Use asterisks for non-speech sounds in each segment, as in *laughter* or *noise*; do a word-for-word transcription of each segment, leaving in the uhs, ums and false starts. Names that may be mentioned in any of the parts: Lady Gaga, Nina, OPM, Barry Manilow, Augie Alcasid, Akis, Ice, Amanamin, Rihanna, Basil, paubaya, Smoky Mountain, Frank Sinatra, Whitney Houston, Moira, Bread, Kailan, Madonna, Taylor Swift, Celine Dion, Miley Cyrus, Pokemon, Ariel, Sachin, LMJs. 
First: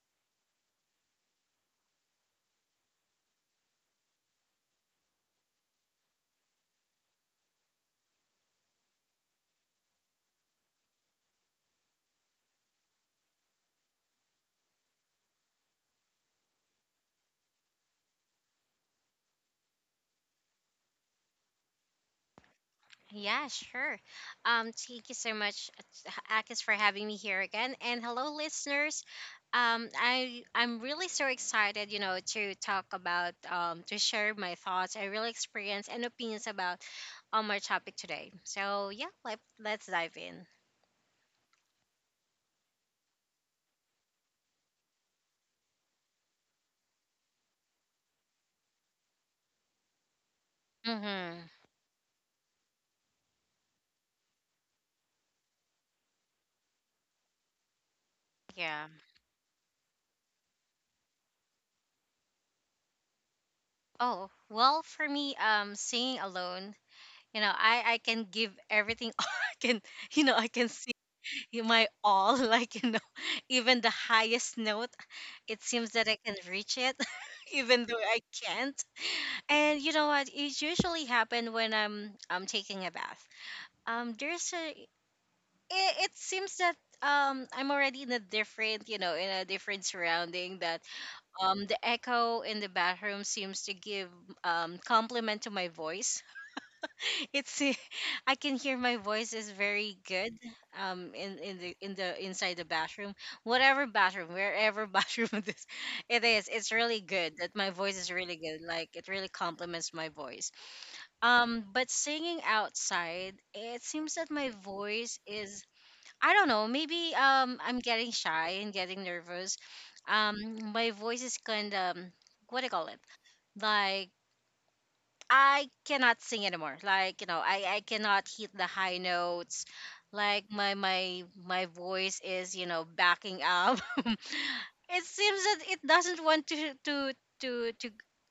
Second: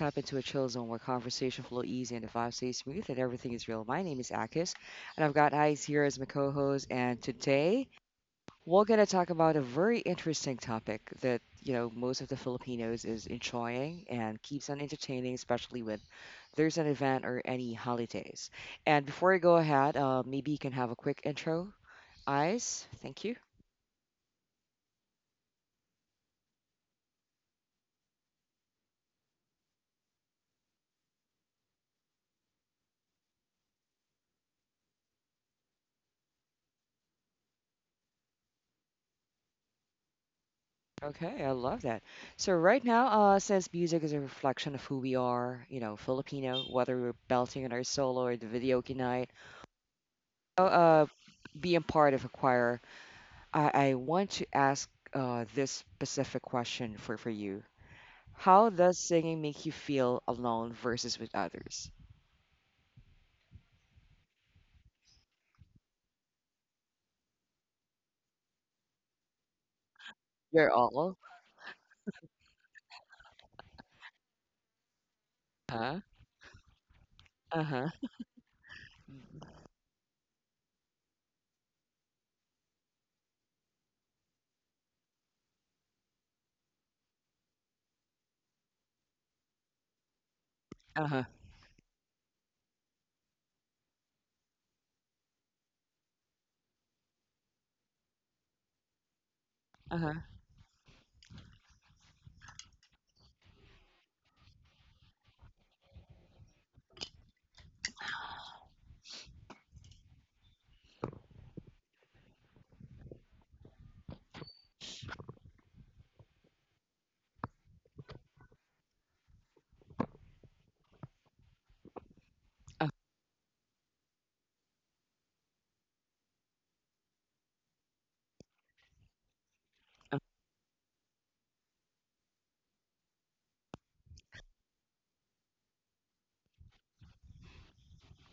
tap into a chill zone where conversation flow easy and the vibe stay smooth and everything is real. My name is Akis, and I've got Ice here as my co-host. And today we're gonna talk about a very interesting topic that you know most of the Filipinos is enjoying and keeps on entertaining, especially when there's an event or any holidays. And before I go ahead, uh, maybe you can have a quick intro, Ice. Thank you. Yeah, sure. Um, thank you so much, Akis, for having me here again, and hello, listeners. Um, I I'm really so excited, you know, to talk about um to share my thoughts, I really experience and opinions about on my topic today. So yeah, let let's dive in. Okay, I love that. So right now, uh, since music is a reflection of who we are, you know, Filipino, whether we're belting in our solo or the video night, uh, uh, Mm-hmm. being part of a choir, I, I want to ask uh, this specific question for, for you. How Yeah. does singing make you feel alone versus with others? Oh, well, for me, um, singing alone, you know, I I can give everything *laughs* I can, you know, I can You're sing all, You my all, *laughs* like, you know, even the highest note, it seems huh? that I can reach it, *laughs* even Uh-huh. though I can't. And you know what? It usually happen when I'm I'm taking a bath. Um, there's a. It, it seems that um I'm already in a different, you know, in a different surrounding that Uh-huh. um the echo in the bathroom seems to give um compliment to my voice. *laughs* it's *laughs* I can hear my voice is very Uh-huh. good um in in the in the inside the bathroom, whatever bathroom, wherever *laughs* bathroom it is, it is it's really good that my voice is really good, like it really complements my voice. Um but singing outside, it seems that my voice is, I don't know, maybe um I'm getting shy and getting nervous. um my voice is kind of, what do you Uh, call it, like I cannot sing anymore. Like, you know, I, I cannot hit the high notes. uh, Like my my my voice is, you know, backing up. *laughs* It seems that it doesn't want to to to to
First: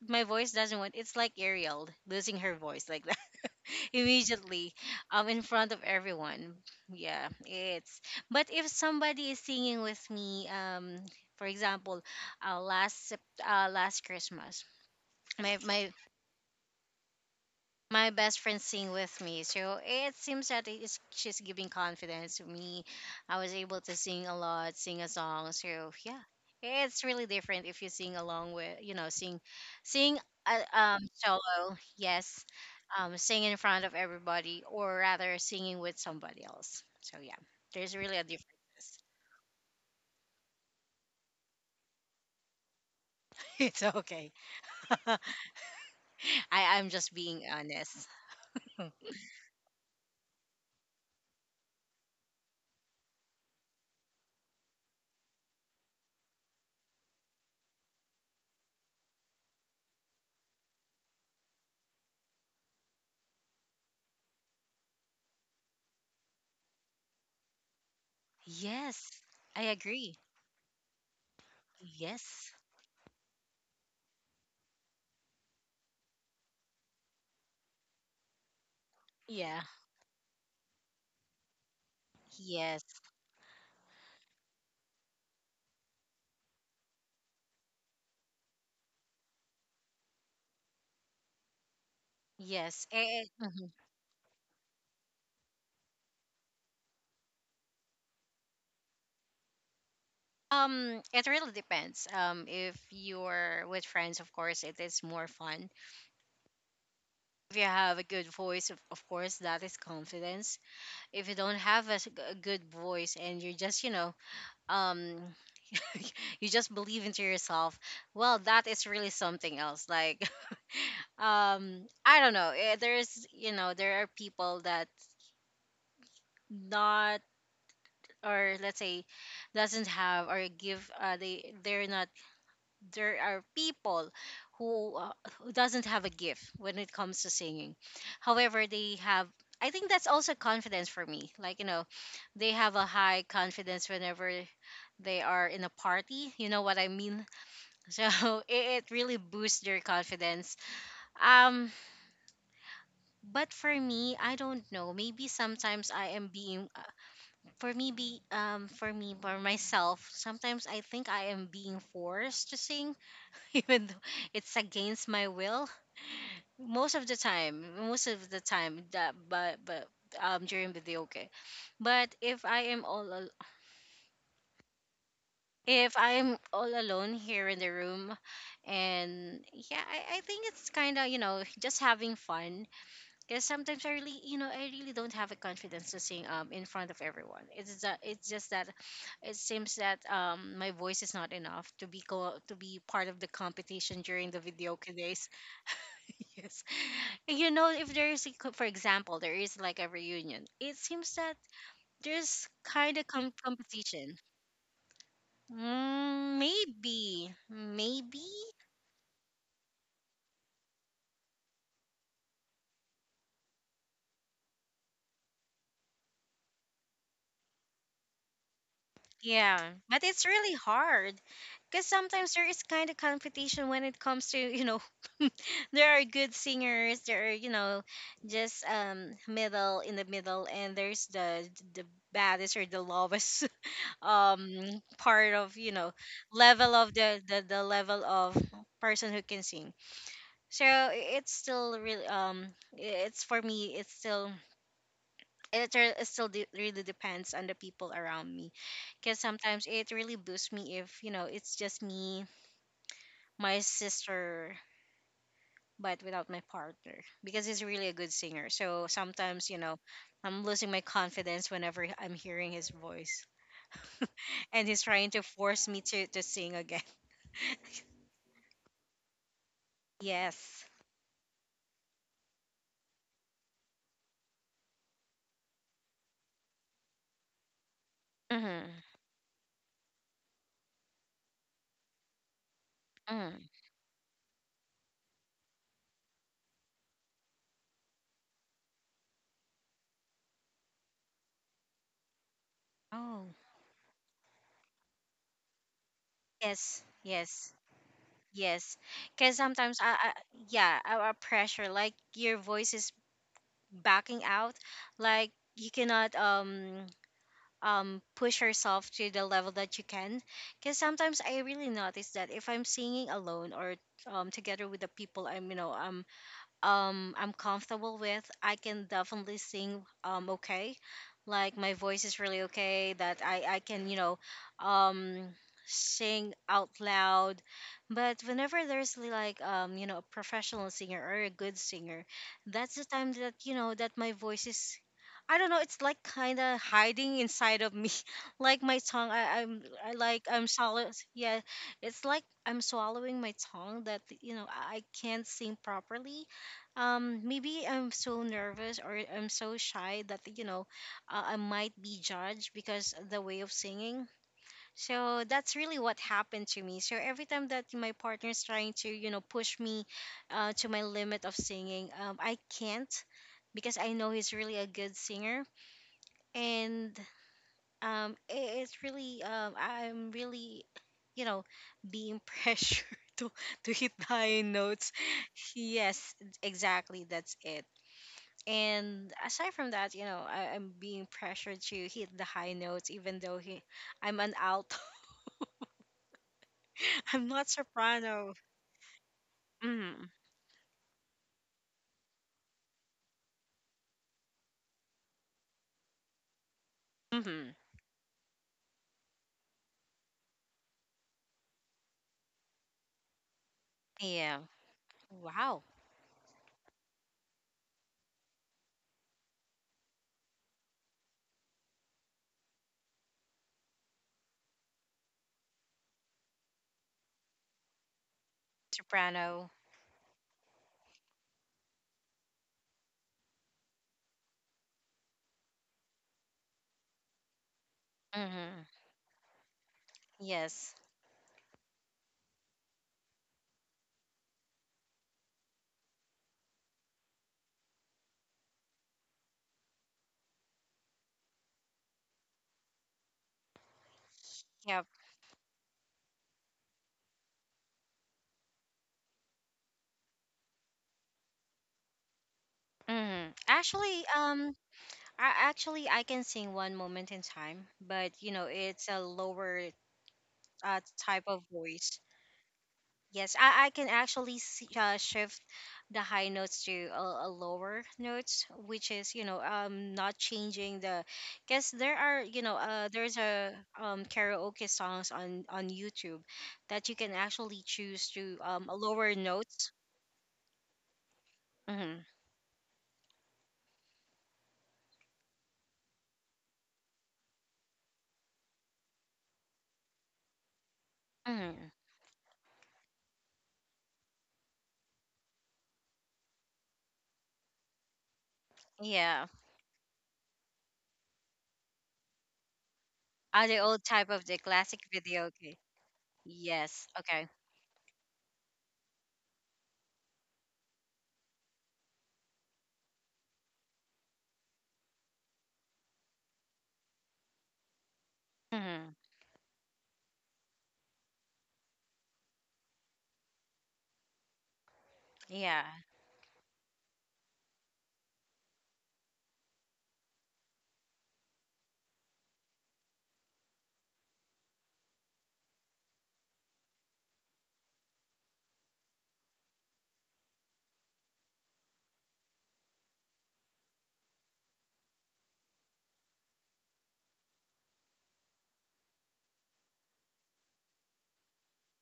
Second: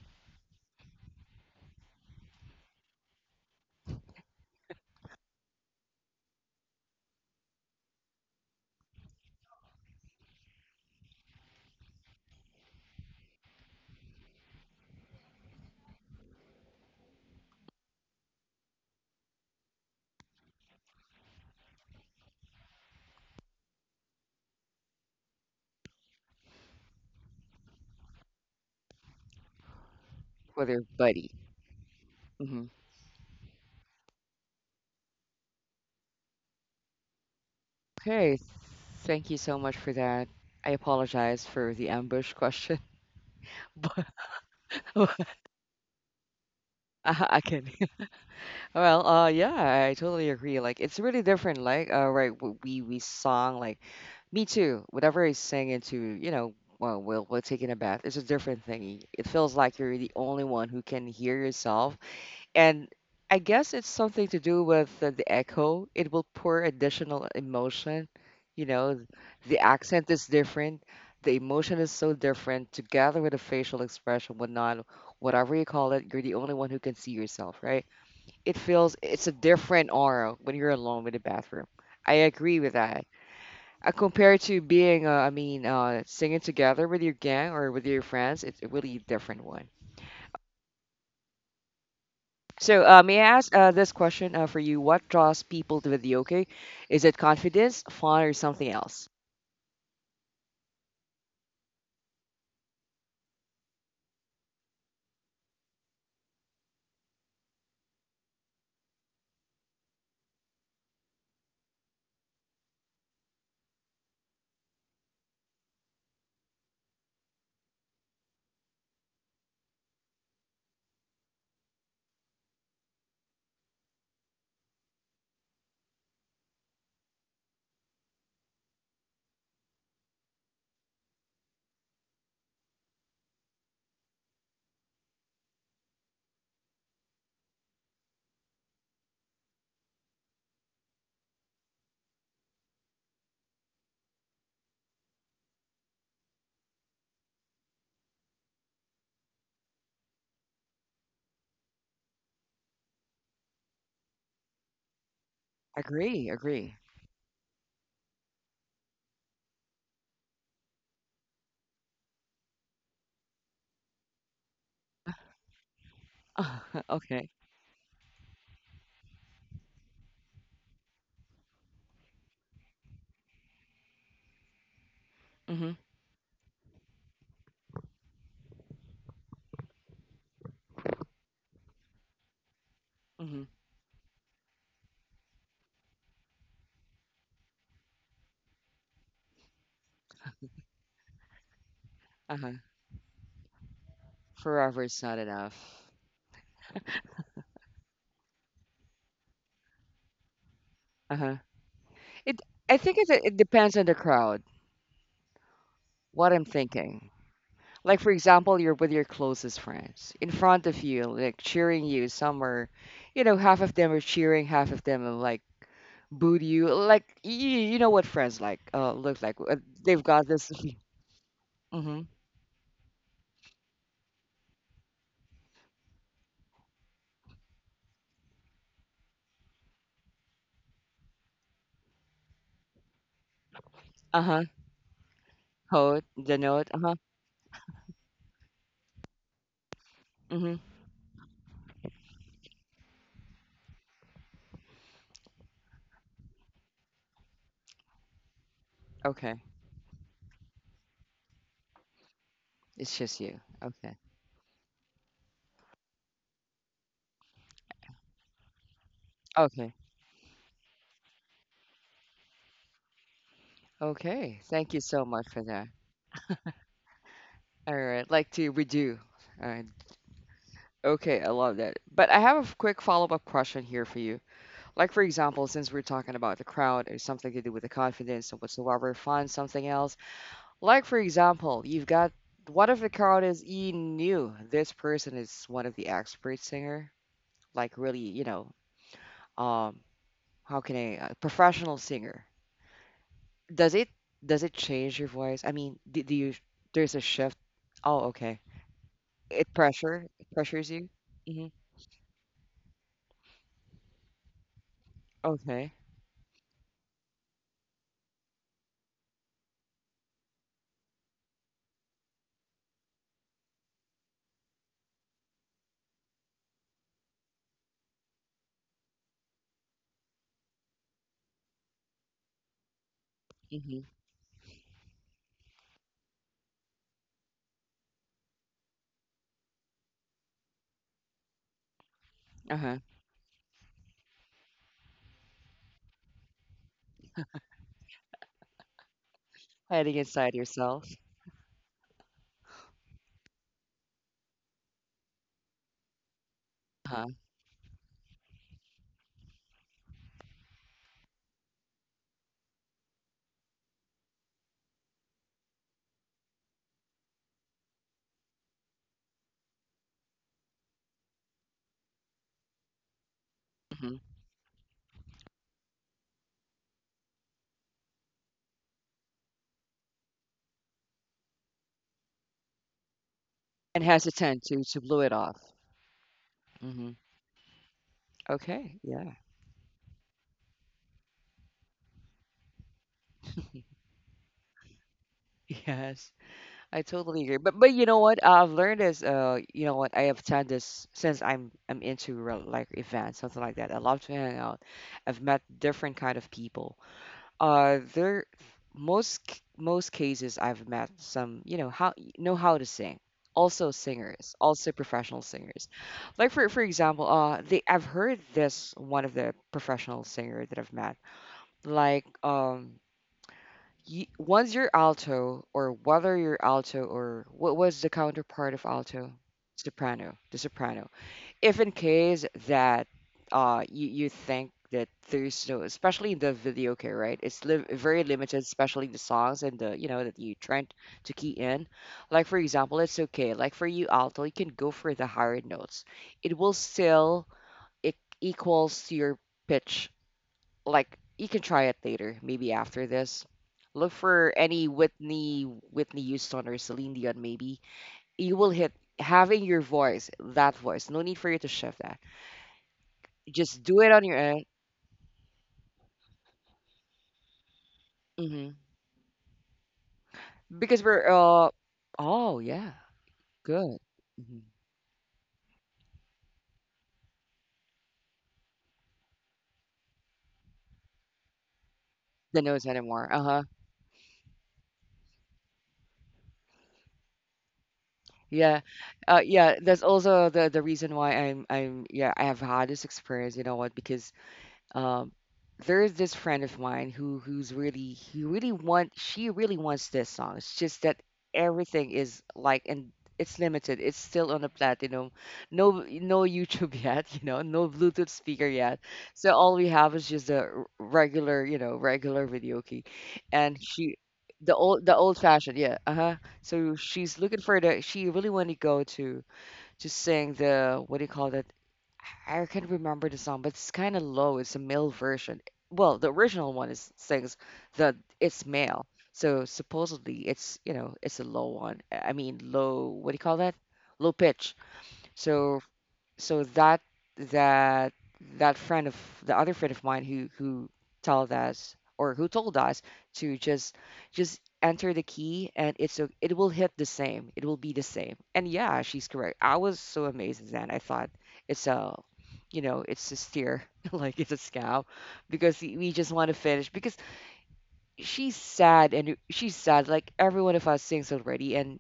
my voice doesn't want, it's like Ariel losing her voice like that *laughs* immediately um in front of everyone. Yeah, it's, but if somebody is singing with me, um for example, uh, last Sep- uh, last Christmas, my my my best friend sing with me. So it seems that it is, she's giving confidence to me. I was able to sing a lot, sing a song. So yeah, it's really different if you sing along with, you know, sing, sing uh, with your um buddy. solo. Yes, Hmm um, sing in front of everybody, or rather singing with somebody else. So yeah, there's really a Okay. difference. Thank you so much for that. I apologize for the ambush question. *laughs* It's Bu okay. *laughs* uh I *laughs* I'm just being I can. honest. *laughs* Well, uh, yeah, I totally agree. Like, it's really different. Like, uh, right, w- we we song like me too. Whatever I sing into, you know, well, we'll we're taking a bath. It's a different thing. It feels like you're the only one who can hear yourself. And I guess it's something to do with the, the echo. It will pour additional emotion. You know, th- Yes, the I accent agree. is different. The emotion is so Yes. different together with the facial expression, whatnot, whatever you call it, you're the only one who can see yourself, right? It feels it's a Yeah. different aura when you're alone with the bathroom. I agree with Yes. that. Uh, compared to being, uh, I mean, uh, singing together with your gang or with your friends, it's a really different one. So, Yes. uh, may I It, ask uh, mhm. this question uh, for you? What draws people to video? Okay, is it confidence, fun, or something else? Um, it really depends. Um, if you're with friends, of course, it is more fun. If you have a good voice, of, of course, that is confidence. If you don't have a, s- a good voice and you're just, you know, um, *laughs* you just believe into yourself, well, that is really something else. Like, *laughs* um I don't know eh, there's, you know, there are people that not, or let's say, doesn't have or give, uh they they're not, there are people who uh, who doesn't have a gift when it comes to singing, however they have, I think that's also confidence for me, like, you know, they have a high confidence whenever they are in a party, you know what I mean. *laughs* So it, it really boosts their confidence. um but for me, I don't know, maybe sometimes I am Agree, being agree. uh, for me be um for me for myself sometimes I think I am being forced to sing, *laughs* even though it's against my will *laughs* most of the Okay. time, most of the time that, but but um during videoke. But if I am all al- Mhm, if I am all alone here in the room, and yeah, i, I think it's kind of, you know, *laughs* just having fun, because mhm. sometimes I really, you know, I really don't have a confidence to sing um in front of everyone. It's that, it's just that it seems that um my voice is not enough to be co- Uh huh. to be part of the competition during the Forever videoke is not days. enough. *laughs* Yes. You know, if there is, a co- for example, there is like a reunion, it seems Uh that huh. It. there's I think kind of it com- it depends on the competition. crowd. What Mm, I'm thinking. maybe. Like for Maybe. example, you're with your closest friends in front of you, like cheering you. Some are, you know, half of them are cheering, half of them are like booed you. Like you, you know what friends like uh, look like. Uh, Yeah. But They've it's got this. really *laughs* hard because Mhm. sometimes there is kind of competition when it comes to, you know, *laughs* there are good singers, there are, you know, just um middle in the middle, and there's the the baddest or the lowest Uh-huh. um part of, you know, Hold the note. level of Uh-huh. the the, the level of person who can sing. Mhm. so i- it's still really um i- it's, for me, it's still, it, re- it still de- really depends on the people around me, because Okay. sometimes it really boosts me if, you know, it's just me, It's just you. my Okay. sister, but without my partner, because he's really a good singer. So sometimes, you Okay. know, I'm losing my confidence whenever I'm hearing his voice. Okay. *laughs* And Thank he's you so trying to much for force that. me to to sing again. All *laughs* right. Like to redo. All right. Yes. Okay. I love that. But I have a f- quick follow-up question here for you. Like for example, since we're talking about the crowd or something to do with the confidence or Mm-hmm. whatsoever, find something else. Like for example, you've got what if the crowd Mm. is you knew this person is one of the expert singer, like really, you know, um, how can I, a professional singer. Oh. Does it does it change your voice? I mean, do, do you Yes. there's a Yes. shift? Oh, okay. Yes. Because It sometimes I, pressure I it pressures yeah, you. our Hmm pressure, like your voice is backing out, like you Okay. cannot um um push yourself to the level that you can. Because sometimes I really notice that if I'm singing alone or um together with the people I'm, you know, um um I'm comfortable with. I can definitely sing um okay. Like my voice is really okay that I I hmm can, you know, um sing out loud. But whenever there's li- like um you know, a professional singer or a good singer, that's Uh-huh. the time that, you know, that my voice is, I don't know, it's like kind of hiding inside of me. *laughs* Like my tongue, I, I'm I Hiding like inside I'm yourself. swallow. Yeah, it's like I'm swallowing my tongue that, you know, I I can't sing properly. Uh-huh. Um maybe I'm so nervous or I'm so shy that, you know, uh, I might be judged because of the way of singing. So that's really what happened to me. So every time that my partner's trying to, you know, push me uh, to my limit of singing um, I can't, because I hmm know he's really a good singer, and um i- it's really um I'm really, you know, being *laughs* pressured to to And hit the has a high tend to to notes. blow it off. Yes, Hmm exactly, that's it. Okay. And Yeah. aside from that, you know, I, I'm being pressured to hit the high notes, even though he, *laughs* I'm an alto. Yes, I *laughs* totally I'm agree. not But but you know what? soprano. I've learned is uh you know what I Mm-hmm. have done this since I'm I'm into rel- like events something like that. I love to hang out. I've met different kind of people. Mm-hmm. Uh, there most c- most cases I've met some you know how know how to sing, also singers, Yeah. also professional Wow. singers. Like for for example uh they I've heard this one of the professional singer that I've met, like um y once you're alto or whether you're alto or what was the counterpart of alto? Soprano. Soprano, the soprano. If in case that uh you, you think that there's no, especially in the video key, right? It's li- very limited, Mm-hmm. especially the songs, and the you know that you trying Yes. to key in. Like for example, it's okay, like for you alto, you can go for the higher notes. It will still it equals to your pitch. Like you can try it later, maybe after this. Look for any Yep. whitney Whitney Houston or Celine Dion. Maybe you will hit having your voice, that voice, no need for you to shift that. Mm-hmm. Just do it on Actually, your own. um, I actually I can sing One Moment in Time, but you know, Hmm it's a lower uh, Because we're type of uh voice. oh yeah, Yes, I, I good. can actually Hmm s uh, shift the high notes to a, a lower notes, which is, you know, um not changing the, because there are, you The know, nose uh anymore. there's Uh-huh. a um karaoke songs on on YouTube that you can actually choose to Yeah. um a lower Uh, yeah, notes. that's also the the reason why I'm I'm Mm-hmm. yeah, I have had this experience, you know what? Because um, there is this friend of mine who who's really he really want she really wants this song. It's just that Mm-hmm. everything is like, and it's limited. It's still on a platinum. No no YouTube *laughs* yet, you know, no Bluetooth speaker yet. Yeah, So all we have is just a r- regular, you know, regular video key. are the And old she type of the the classic old the old video. fashioned, Okay. yeah. Uh-huh. So Yes. she's Okay. looking for the she really want to go to to sing the what do you call that? I can't remember the song, but it's kind of low. It's a male version. Well, the original one is sings that it's male, Mm-hmm. so supposedly it's you know it's a low one. I mean low. What do you call that? Low pitch. So Yeah. so that that that friend of the other friend of mine who who told us or who told us to just just enter the key, and it's o- it will hit the same, it will be the same, and yeah, she's correct. I was so amazed. Then I thought it's a you know it's a steer *laughs* like it's a scam because we we just want to finish because she's sad and she's sad like every one of us sings already, and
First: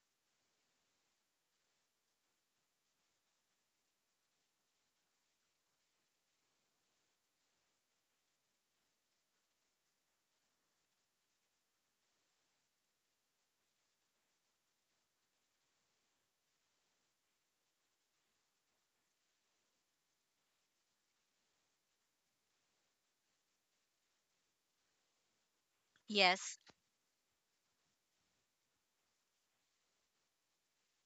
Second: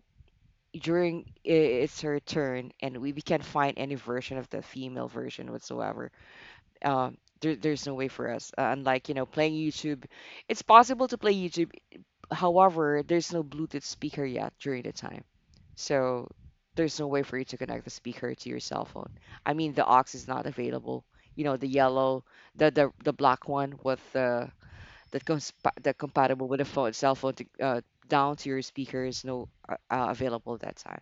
during I- it's her turn, and we, we can't find any version of the female version whatsoever. Um, there, there's no way for us, uh, unlike you know playing YouTube. It's possible to play YouTube, however there's no Bluetooth speaker yet during the time. So there's no way for you to connect the speaker to your cell phone. I mean the aux is not available. You know, the yellow, the the, the black one with the that comes that compatible Yes. with a phone cell phone to, uh, down to your speaker is no uh, uh, available that time.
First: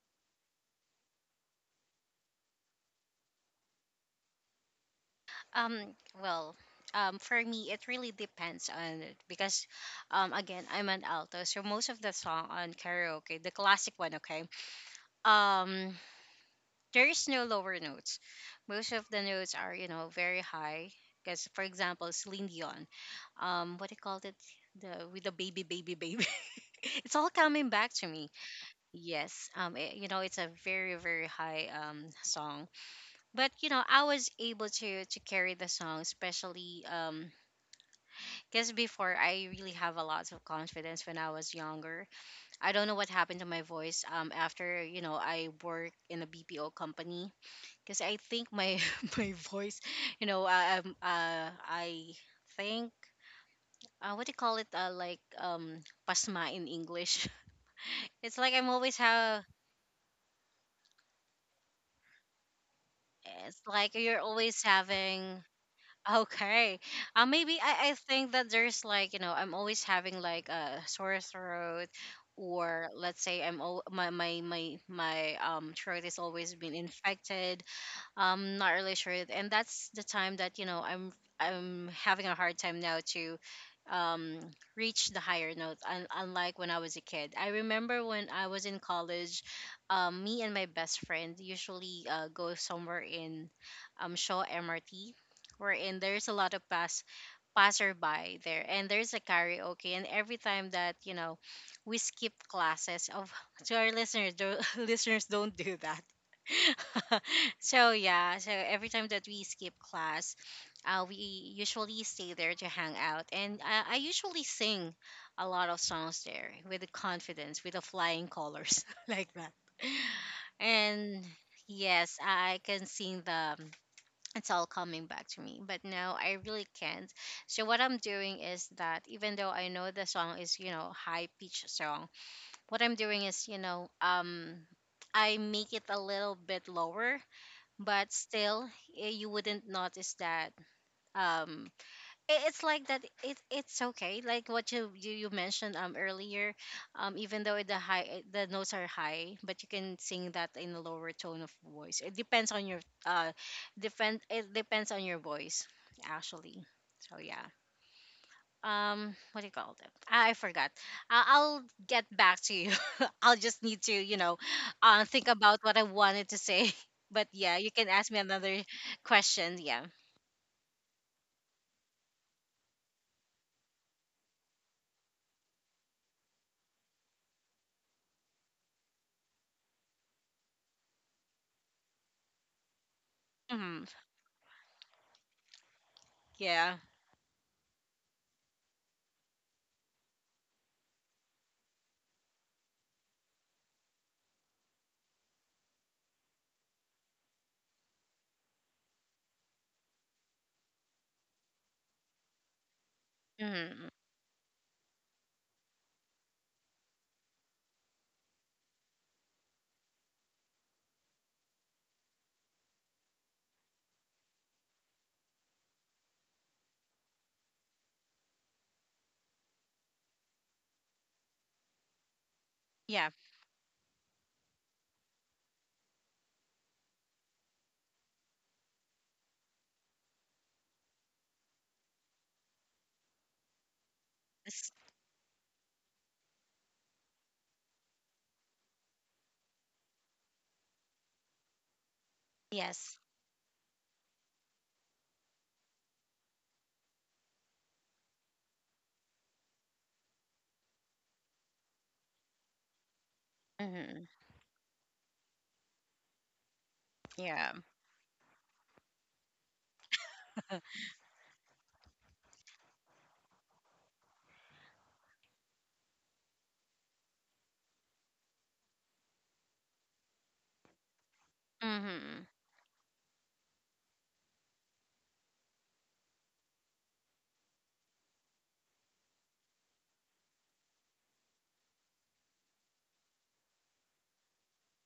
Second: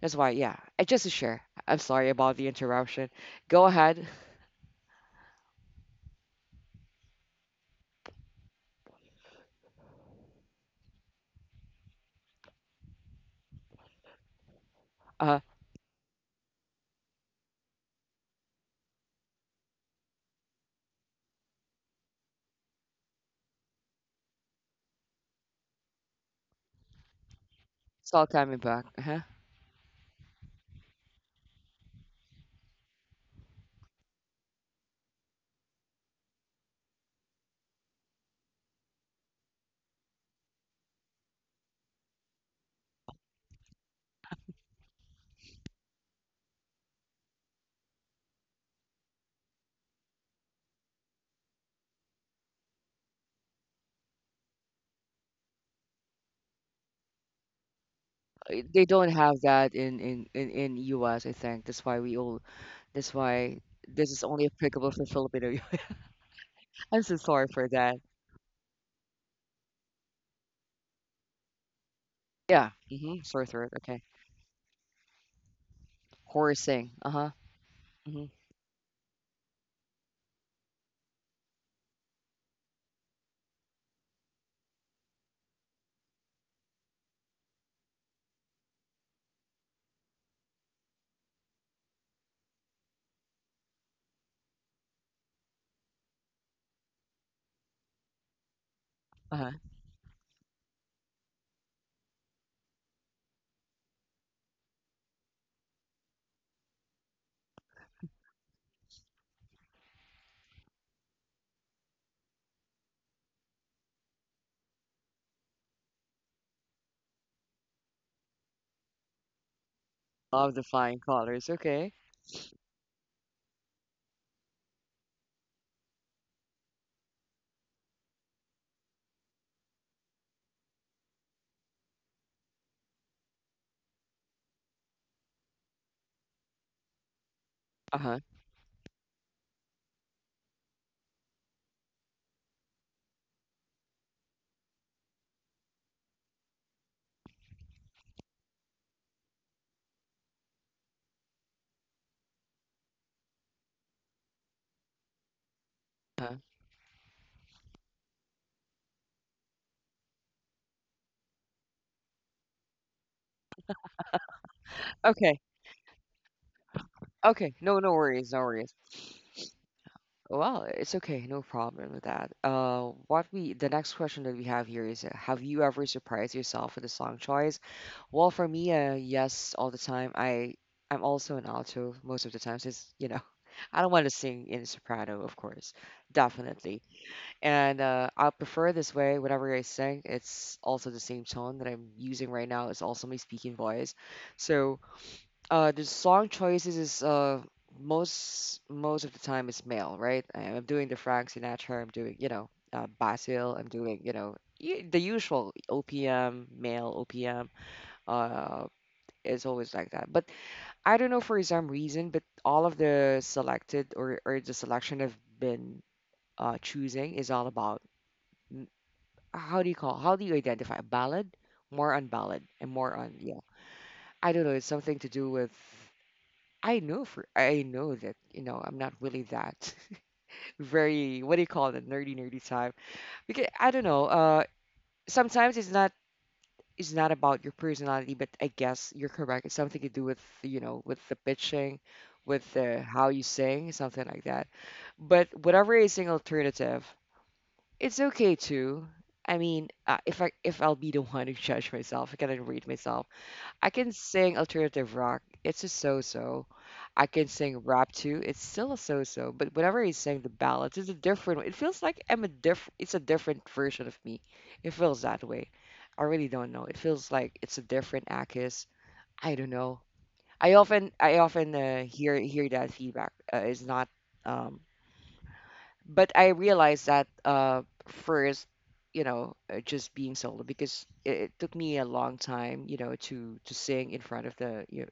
That's why, yeah. I just to share. I'm sorry about the interruption. Go ahead. Um, well, um, for me, it really depends on it because, um, again, I'm an alto, so most of the song on karaoke, the classic one, okay, Uh, um, there is no lower notes. Most of the notes are, you know, very high. Because, for example, Celine Dion, um, what do you call it? The with the baby, baby, baby. *laughs* It's all coming back to it's all me. coming back. Uh-huh. Yes, um, it, you know, it's a very, very high um song, but you know, I was able to to carry the song, especially um because before I really have a lot of confidence when I was younger. I don't know what happened to my voice um after, you know, I work in a B P O company, because I think my *laughs* my voice, you know uh, um uh I think uh, what do you call it, uh, like um pasma in English. *laughs* It's like Uh, I'm they always don't have have, that in in in in U S. I think that's why we all. That's why it's like this you're is only always applicable for having. Filipino. *laughs* Okay. I'm so Uh, sorry Maybe for I, I that. think that there's like, you know, I'm always having like a sore throat, Yeah. or Mm-hmm. let's say Sore I'm throat. all Okay. my my my my um throat is always been Horsing. Uh-huh. infected. Mm-hmm. I'm not really sure. And that's the time that, you know, I'm I'm having a hard time now to um reach the higher note, un- unlike when I was a kid. I remember when I was in college, um me and my best friend usually uh, go somewhere in um Shaw MRT, wherein there's a lot of pass passerby there, and there's a Uh-huh. karaoke. And every time that, you know, we skip classes of, *laughs* to our listeners, do, *laughs* listeners don't do that. *laughs* So yeah, so every time that we skip class, uh, we usually stay there to hang out, and I, I usually sing a lot of songs there with the confidence, with the flying colors *laughs* like that. Love the flying And colors. Okay. yes, I can sing the. It's all coming back to me, but no, I really can't. So what I'm doing is that even though I know the song is you know high pitched song, what I'm doing is you know um I make it a little bit lower but Uh-huh. still eh, you wouldn't notice that um i- it's like that it, it's okay like what you, you you mentioned um earlier. Um even though the high eh, the notes are high, but you can sing that in a lower tone of voice. It depends on your uh depend it depends on your voice Uh-huh. actually. So yeah, um what do you call it? I I forgot. I- i'll get back to you *laughs* I'll just need to you know uh, think Okay. about what I wanted to say *laughs* but Okay. yeah, you No, can no ask me worries. No another worries. question. Yeah. Well, it's okay, no problem with that. Uh, what we the next question that we have here is, uh, have you ever surprised yourself with a song choice? Well, for me, uh, yes, all the time. I I'm also an alto most of the time, since you know, *laughs* I Hmm. don't want to sing in soprano, of course, Yeah. definitely. And uh, I prefer this way. Whenever I sing, it's also the same tone that I'm using right now. It's also my speaking voice, so uh the song choices is uh most most of the time is male, right? I- I'm doing the Frank Sinatra, I'm doing, you know, uh, Basil, I'm Hmm. doing, you know, y- the usual O P M, male O P M. Uh, it's always like that. But I don't know for some reason, but all of the selected or or the selection I've been uh choosing is all about mm, how do you call how do you identify ballad? More on ballad and more on Yeah. yeah. I don't know, it's something to do with I know for I know that you know I'm not really that *laughs* very what do you call it nerdy nerdy type, because I don't know uh Yes. sometimes it's not it's not about your personality, but I guess you're correct, it's something to do with you know with the pitching, with the Yes. how you sing something like that. But whatever is an alternative, it's okay too. I mean, uh, if I if I'll be the one to judge myself, I cannot read myself. I can Hmm. sing alternative rock. It's a so-so. I can Yeah. sing rap too. It's still a so-so. But whenever I sing the *laughs* ballads, it's a different. It feels like I'm a different. It's a different version of me. It feels that way. I really don't know. It feels like it's a different Akis. I don't know. I often I often uh, hear Hmm. hear that feedback uh, is not. Um, but I realized that uh, first, you know, uh, just being solo because it, it took me a long time, you know, to to sing in front of the you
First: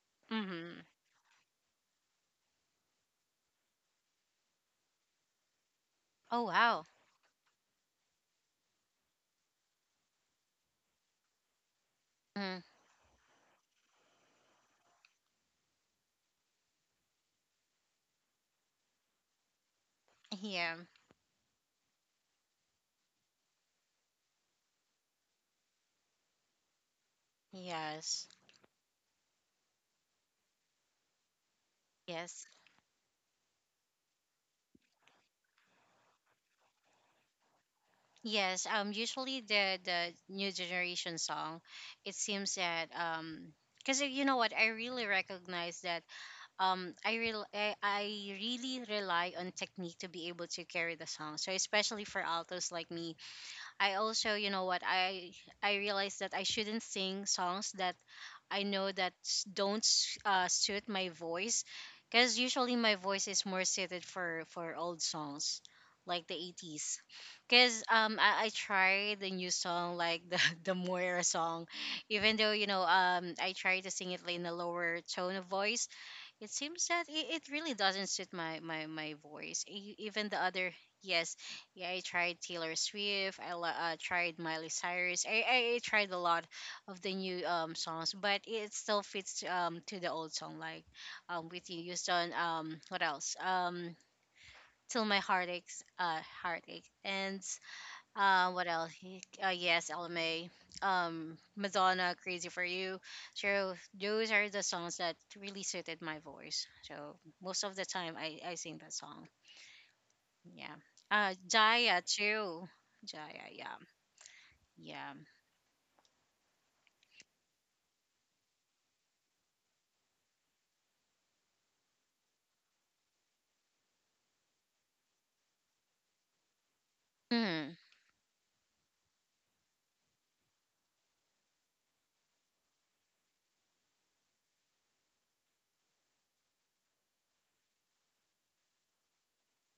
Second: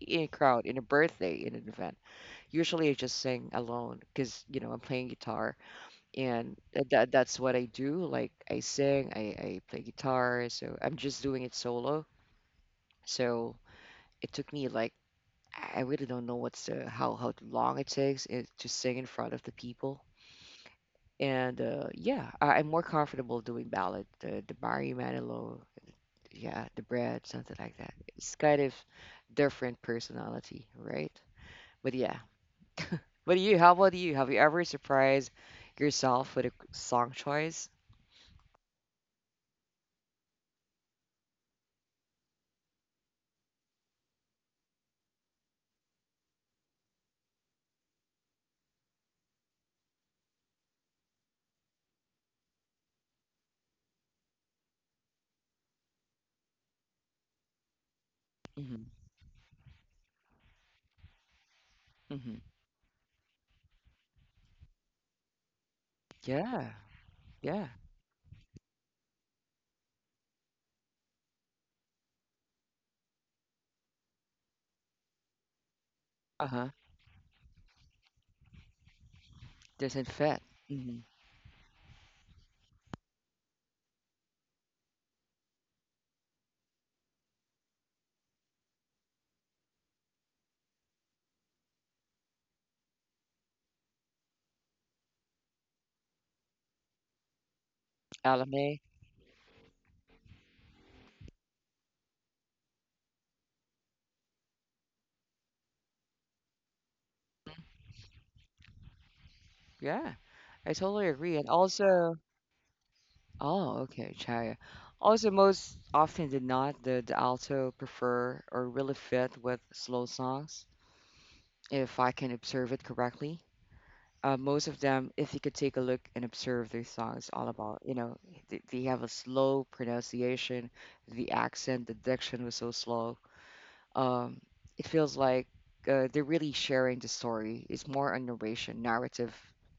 in a crowd, in a Hmm. birthday, in an event. Usually I just sing alone because, you know, I'm playing guitar Oh, and wow. that, that's what I do. Like I sing, I, I play guitar. So I'm just doing it solo. Hmm. So it took me like, I really don't know what's the, how, how long it takes it, to sing in front of the people. Yeah. And uh, yeah, I, I'm more comfortable doing ballad, the, the Barry Manilow, yeah, the bread, something like that. Yes. It's kind of different personality, right? But yeah, Yes. what do you? How about you? Have you ever surprised yourself with a song choice? Yes, um, usually the the new generation song, it seems that um, because you know what, I really recognize that um, I real I, I really rely on technique to be able to carry the song. So especially for altos like me, I also you know what I I realize that I shouldn't sing songs that I Hmm. know that s- don't s- uh, suit my voice, Hmm. because usually my voice is more suited for for old songs, like the Yeah, eighties. yeah. Because um I, I tried the new song like the *laughs* the Moira song, even though you know um I tried to sing it like in a lower tone of voice, Uh it huh. seems that it, it really doesn't suit my my my voice. E- Doesn't Even fit. the other. Mm-hmm. Yes, yeah, I tried Taylor Swift, i li- uh, tried Miley Cyrus. I, I i tried a lot of the new um songs, but it still fits um to the old song like um With You Houston. Um what else? Um till My Heart Aches. Uh heartache. And uh, what L M A. else? He- Uh, yes, L M A. Um, Madonna, Crazy for You. So those are the songs that really suited my voice. So most of the time, I I sing that song. Yeah, I Yeah. totally agree. Uh, And Jaya also, too. Jaya, oh, yeah, okay, Chaya. yeah. Also, most often than not, the, the alto prefer or really fit with slow songs, if I can observe it correctly. Uh, most of them, if you could take a look and observe their songs, all Mhm, about, you know, they, they have a slow pronunciation, the accent, the diction was so slow. Um, it feels like uh, they're really sharing the story. It's more a narration, narrative,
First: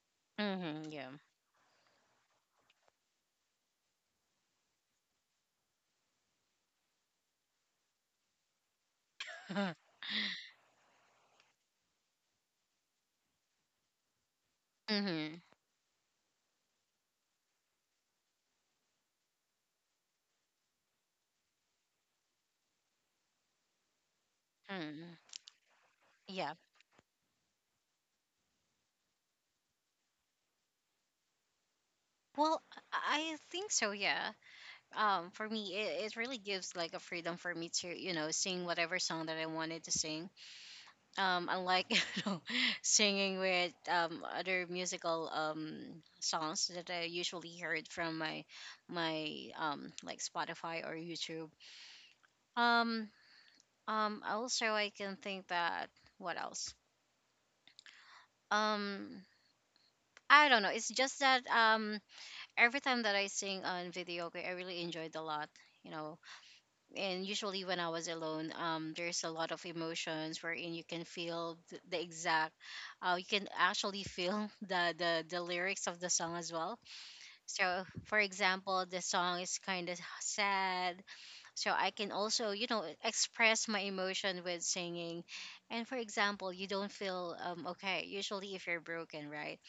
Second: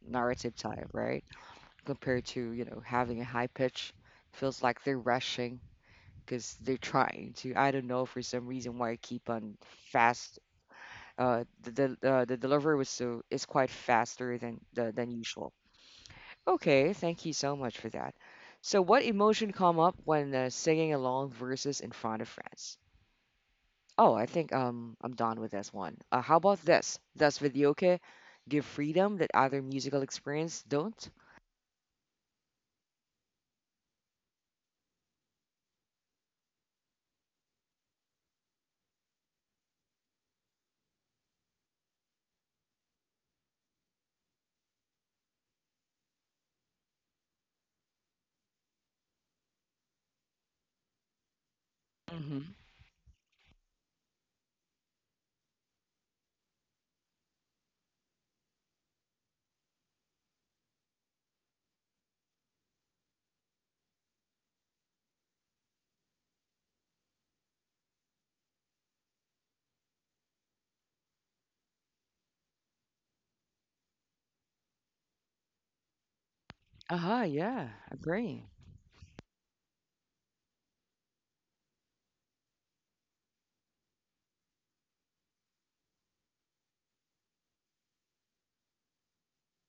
narrative mhm, type, yeah. right? Compared to, you know, having a high pitch, feels like they're rushing because they're trying to. I don't know for some reason why I keep on *laughs* fast. Uh, the the, uh, the delivery was so is quite faster than the, than Mhm, usual. Okay, thank you so much for that. So, what emotion come up when uh, singing along verses in front of friends? Oh, I think um I'm mhm. done with this one. Uh, how Yeah. about this? Does videoke give freedom that other musical experience don't? Well, I I think so. Yeah. Um, for me, it, it really gives like a freedom for me to you know sing whatever song that I wanted to sing, um, unlike *laughs* you know, singing with um, other musical um, songs that I usually heard from my my um, like Spotify or YouTube. Mm-hmm. Um, um, Also, I can think that what else? Um, I don't know. It's just that um, every time that I sing on video, okay, I really enjoyed a lot. You know, and usually when I was alone, um, there's a lot of emotions wherein you can feel th- the exact, uh, you can actually feel *laughs* the, the the lyrics of the song as well. Uh-huh, yeah, So, for agree. example, the song is kind of sad, so I can also you know express my emotion with singing. And for example, you don't feel um, okay, usually if you're broken, right?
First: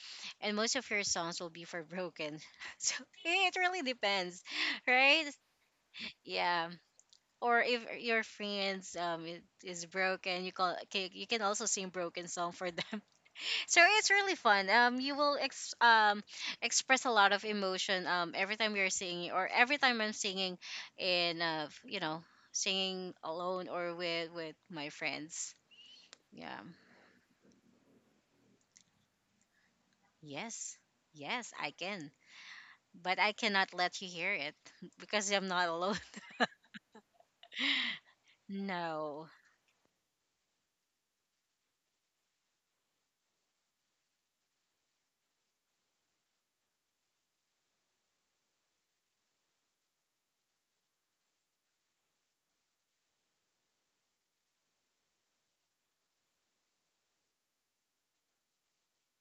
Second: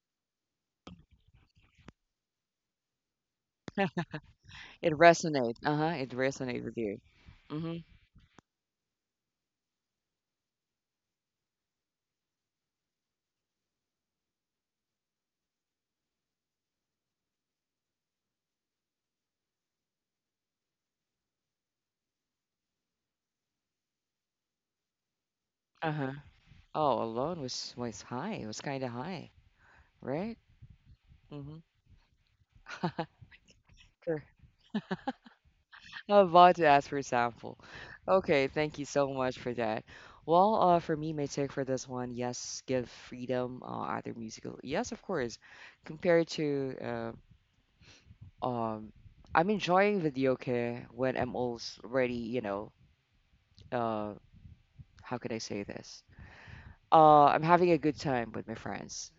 And most of your songs will be for broken, *laughs* so it really depends, It right? resonates. Uh-huh, it resonates Yeah. with you. Or Mm-hmm. if your friends um it is broken you call ca- you can also sing broken song for them *laughs* so it's really fun, um you will ex- um express a lot of emotion um every time you're singing, or every time I'm singing in uh you know, singing alone or with with my friends. Uh-huh. Yeah. Oh, alone was was high. It was kind of high, right? Yes, yes I can, but I Mm-hmm. cannot let you *laughs* hear it *laughs* because I'm not alone. I'm about to ask for a sample. Okay, *laughs* thank you so No. much for that. Well, uh, for me, my take for this one, yes, give freedom, uh, either musical. Yes, of course. Compared to, uh, um, I'm enjoying videoke when I'm already, you know, uh, how could I say this? Uh, I'm having a good time with my friends.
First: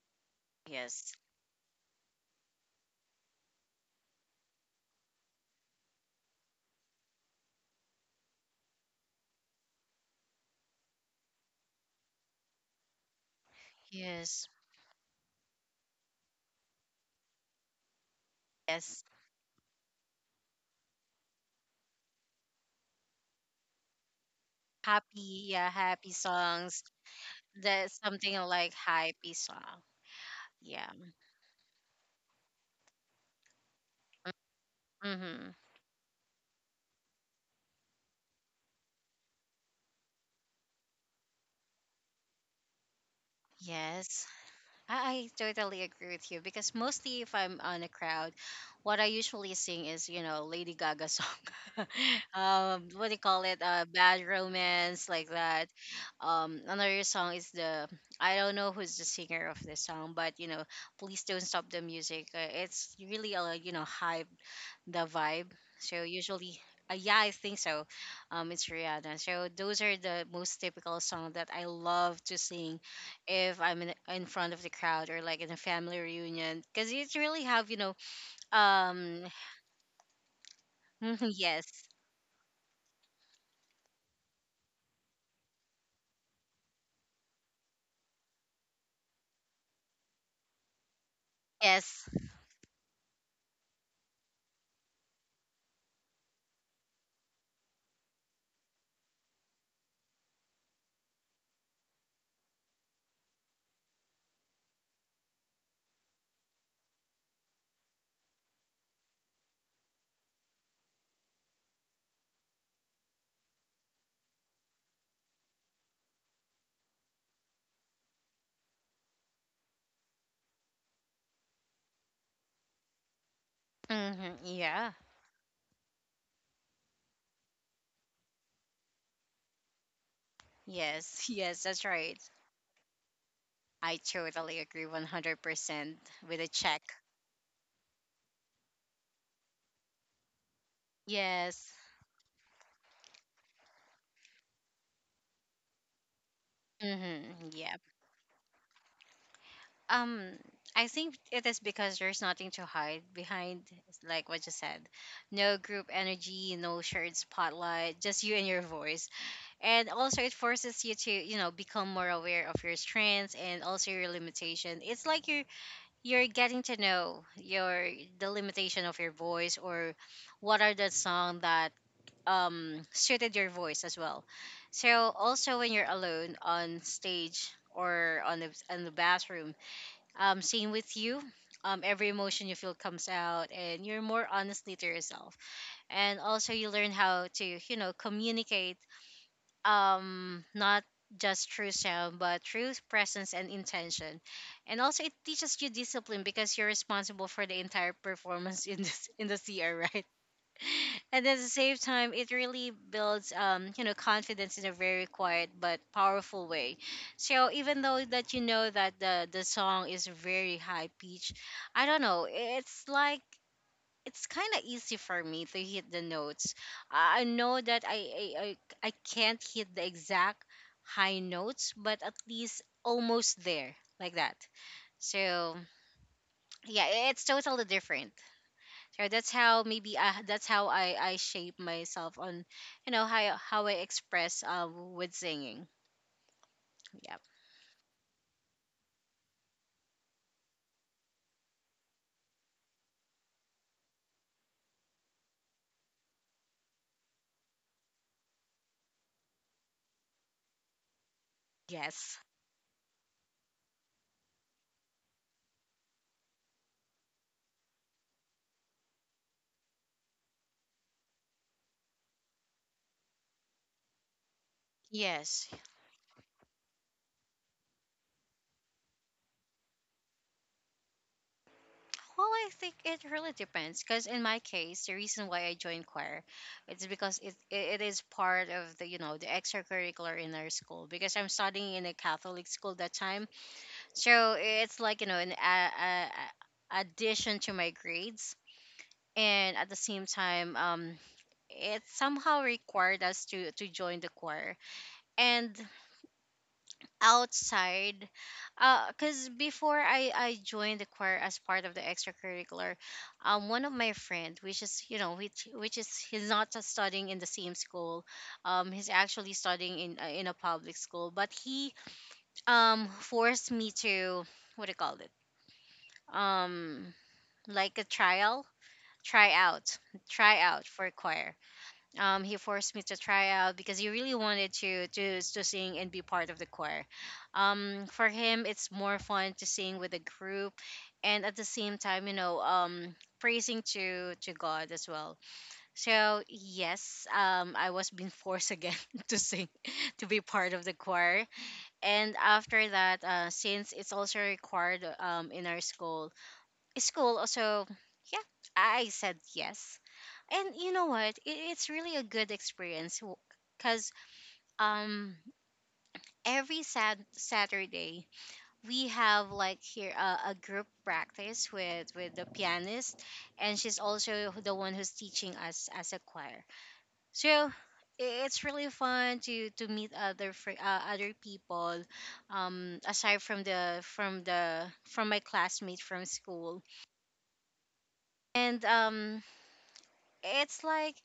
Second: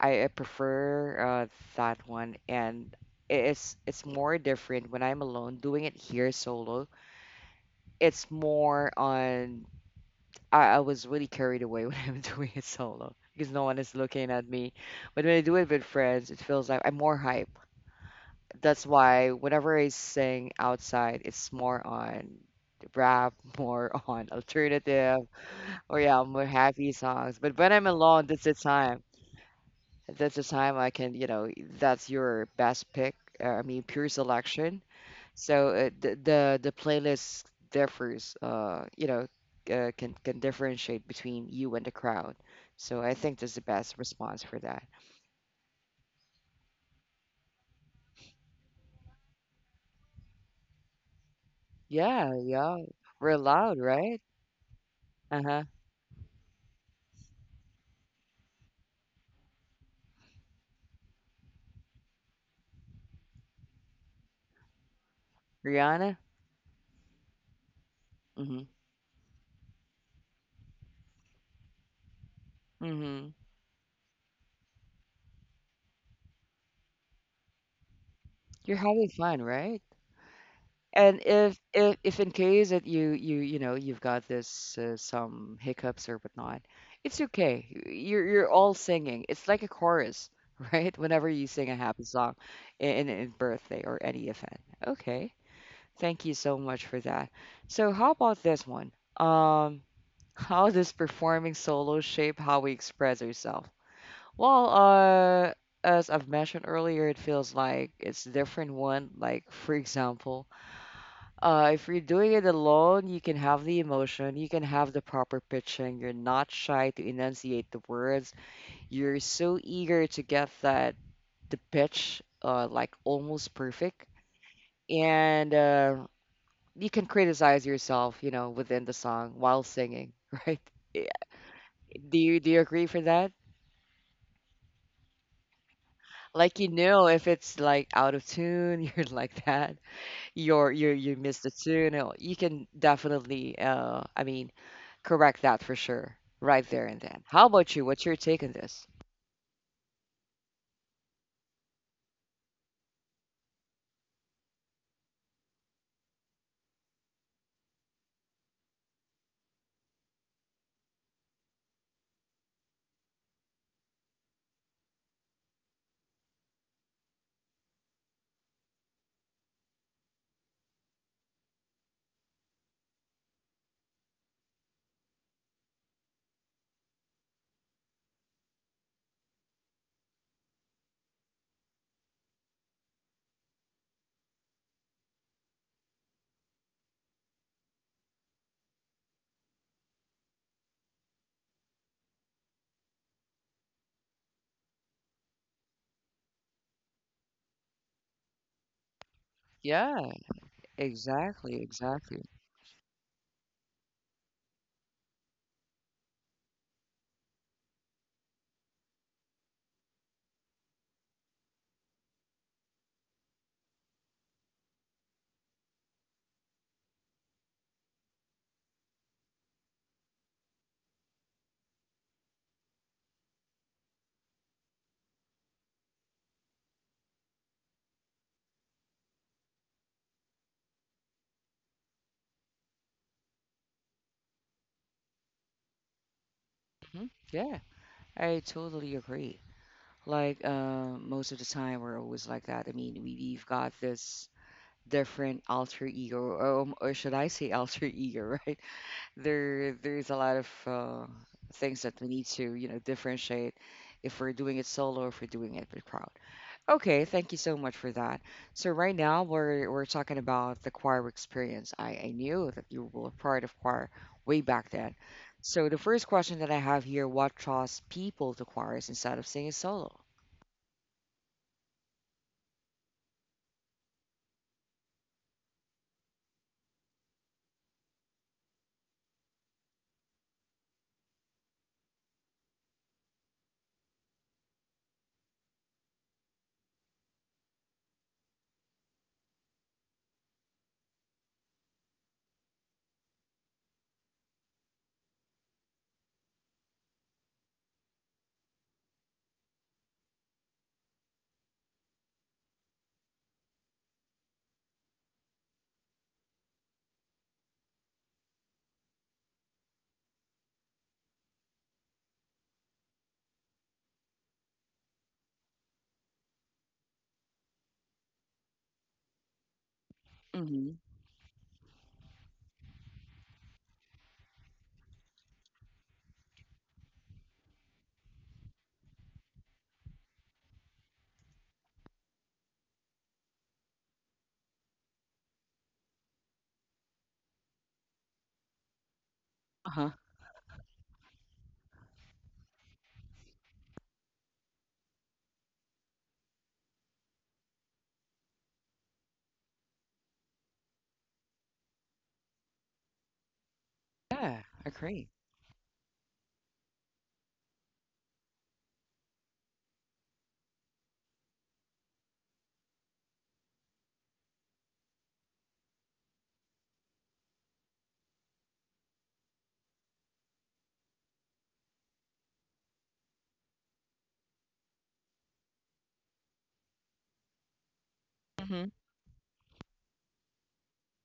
I, I Yes. prefer uh, that one, and it's it's more different when I'm alone. Doing it here solo, it's more on I, I was really carried away when *laughs* I'm doing it solo because no one is looking at Yes. me. But when I do it with friends, it feels like I'm more hype. That's Yes, why whenever I sing outside, it's more on rap, *laughs* more on alternative, happy, yeah, or happy yeah, more songs. happy songs. But when I'm That's alone, something that's the like time. hypey song. That's the time I Yeah. can, you know, that's your best pick. Uh, I mean, pure selection. Mm-hmm. So uh, the, the the playlist differs, uh, you know, uh, can can differentiate between you and the crowd. So I think that's the best Yes. response for that. I, I totally agree with you, because mostly if I'm on a crowd, what I usually sing is, you know, Lady Gaga song. *laughs* Yeah, yeah, um, What do you we're call it? loud, Uh, right? Bad Romance, like Uh huh. that. Um, another song is the, I don't know who's the singer of this song, but, you know, Please Don't Stop the Music. Uh, it's really a, you know, hype the vibe. So Rihanna. usually, uh, yeah, I think so. Um, Mhm. it's Rihanna. So those are the most typical song that I love to sing Mhm. if I'm in, in front of the crowd or like in a family reunion, because it's really have you know You're having um fun, right? And *laughs* if yes. if if in case that you you you know you've got this uh, some hiccups or whatnot, it's okay. You're you're all singing. It's like a chorus, *laughs* right? Whenever you sing a happy Yes. song in in birthday or any event. Okay. Thank you so much for that. So how about this one? Um, *laughs* how does performing solo shape how we express ourselves? Well, uh, as I've mentioned earlier, it feels like it's different one. Like for example uh, if you're doing it alone, you can have the emotion, you can have the proper pitching, you're not shy to enunciate the words, you're so eager to get that the pitch uh, like almost perfect, Hmm. Yeah. and uh, you can criticize yourself, you know, within the song while singing, *laughs* right? Eh, Yes. *laughs* Yes, that's right. Do you do you agree for that? I totally agree one hundred percent with a Like you check. know if it's like out of tune, *laughs* you're like that. You're you you missed the Yes. tune. uh, You can definitely, uh, I mean, correct that for sure, right there and then. How Mm-hmm. about Yeah. you? What's your take on this? Um, I think it is because there's nothing to hide behind, like what you said. No group energy, no shared spotlight, just you and your voice. And also, it forces you to, you know, become more aware of your strengths and also your limitation. It's like you're you're getting to know your the limitation of your voice, or what are the song that um suited your voice as well. So also when you're alone on stage or on the on the bathroom, um, same with you. Um, every emotion you feel comes out, and you're more honestly to yourself. And also, you learn how to, you know, communicate. Um, not just through sound, but through presence and intention. And also, it teaches you discipline because you're responsible for the entire performance *laughs* in this in the C R, right? Yeah, And at the exactly, same time, exactly. it really builds um you know confidence in a very quiet but powerful way. So even though that you know that the the song is very high pitch, I don't know, it's like it's kind of easy for me to hit the notes. I I know that I, I i I can't hit the exact high notes, but at least almost there, like that. So yeah, it's totally different. So that's how maybe I, that's how I, I shape myself on, you know, how, how I express uh, with singing. Hmm. Yep. Yeah, I totally agree. Like uh, most of the time, we're always like that. I mean, we, we've got this different alter ego, or, um, or should I say alter ego, *laughs* right? There, there's a lot of uh, things that we Yes. need to, you know, differentiate if we're doing it solo or if we're doing it with crowd. Okay, thank you so much for that. So right now we're we're talking about the choir experience. I, I knew that you were part of choir way back then. Yes. So the first question that I have here, what draws people to choirs instead of singing solo? Well, I think it really depends because in my case, the reason why I joined choir, it's because it, it it is part of the you know the extracurricular in our school, because I'm studying in a Catholic school that time, so it's like you know an a, a, a- addition to my grades, and at the same time, um, it somehow required us to to join the choir and outside. Because before i i joined the choir as part of the extracurricular, um one of my friend, which is you know which which is he's not just studying in the same school, um he's actually studying in uh, in a public school, but he um forced me to what do you call it, um like a trial, try out try out Mm-hmm. for choir. Um, he forced me to try out because he really wanted to to to sing and be part of the choir. Um, for him, it's more fun to sing with a group, and at the same time, you know, um, praising to to God as well. So yes, um, I was being forced again *laughs* to sing, Uh-huh. *laughs* to be part of the choir, and after that, uh, since it's also required um in our school, school also, yeah, I said yes. And you know what? It, it's really a good experience, because Yeah, I agree. um every sad Saturday we have like here uh, a group practice with with the pianist, and she's also the one who's teaching us as a choir. So i- it's really fun to to meet other fr- uh, other people, um aside from the from the from my classmate from school, and Mm-hmm. um it's like,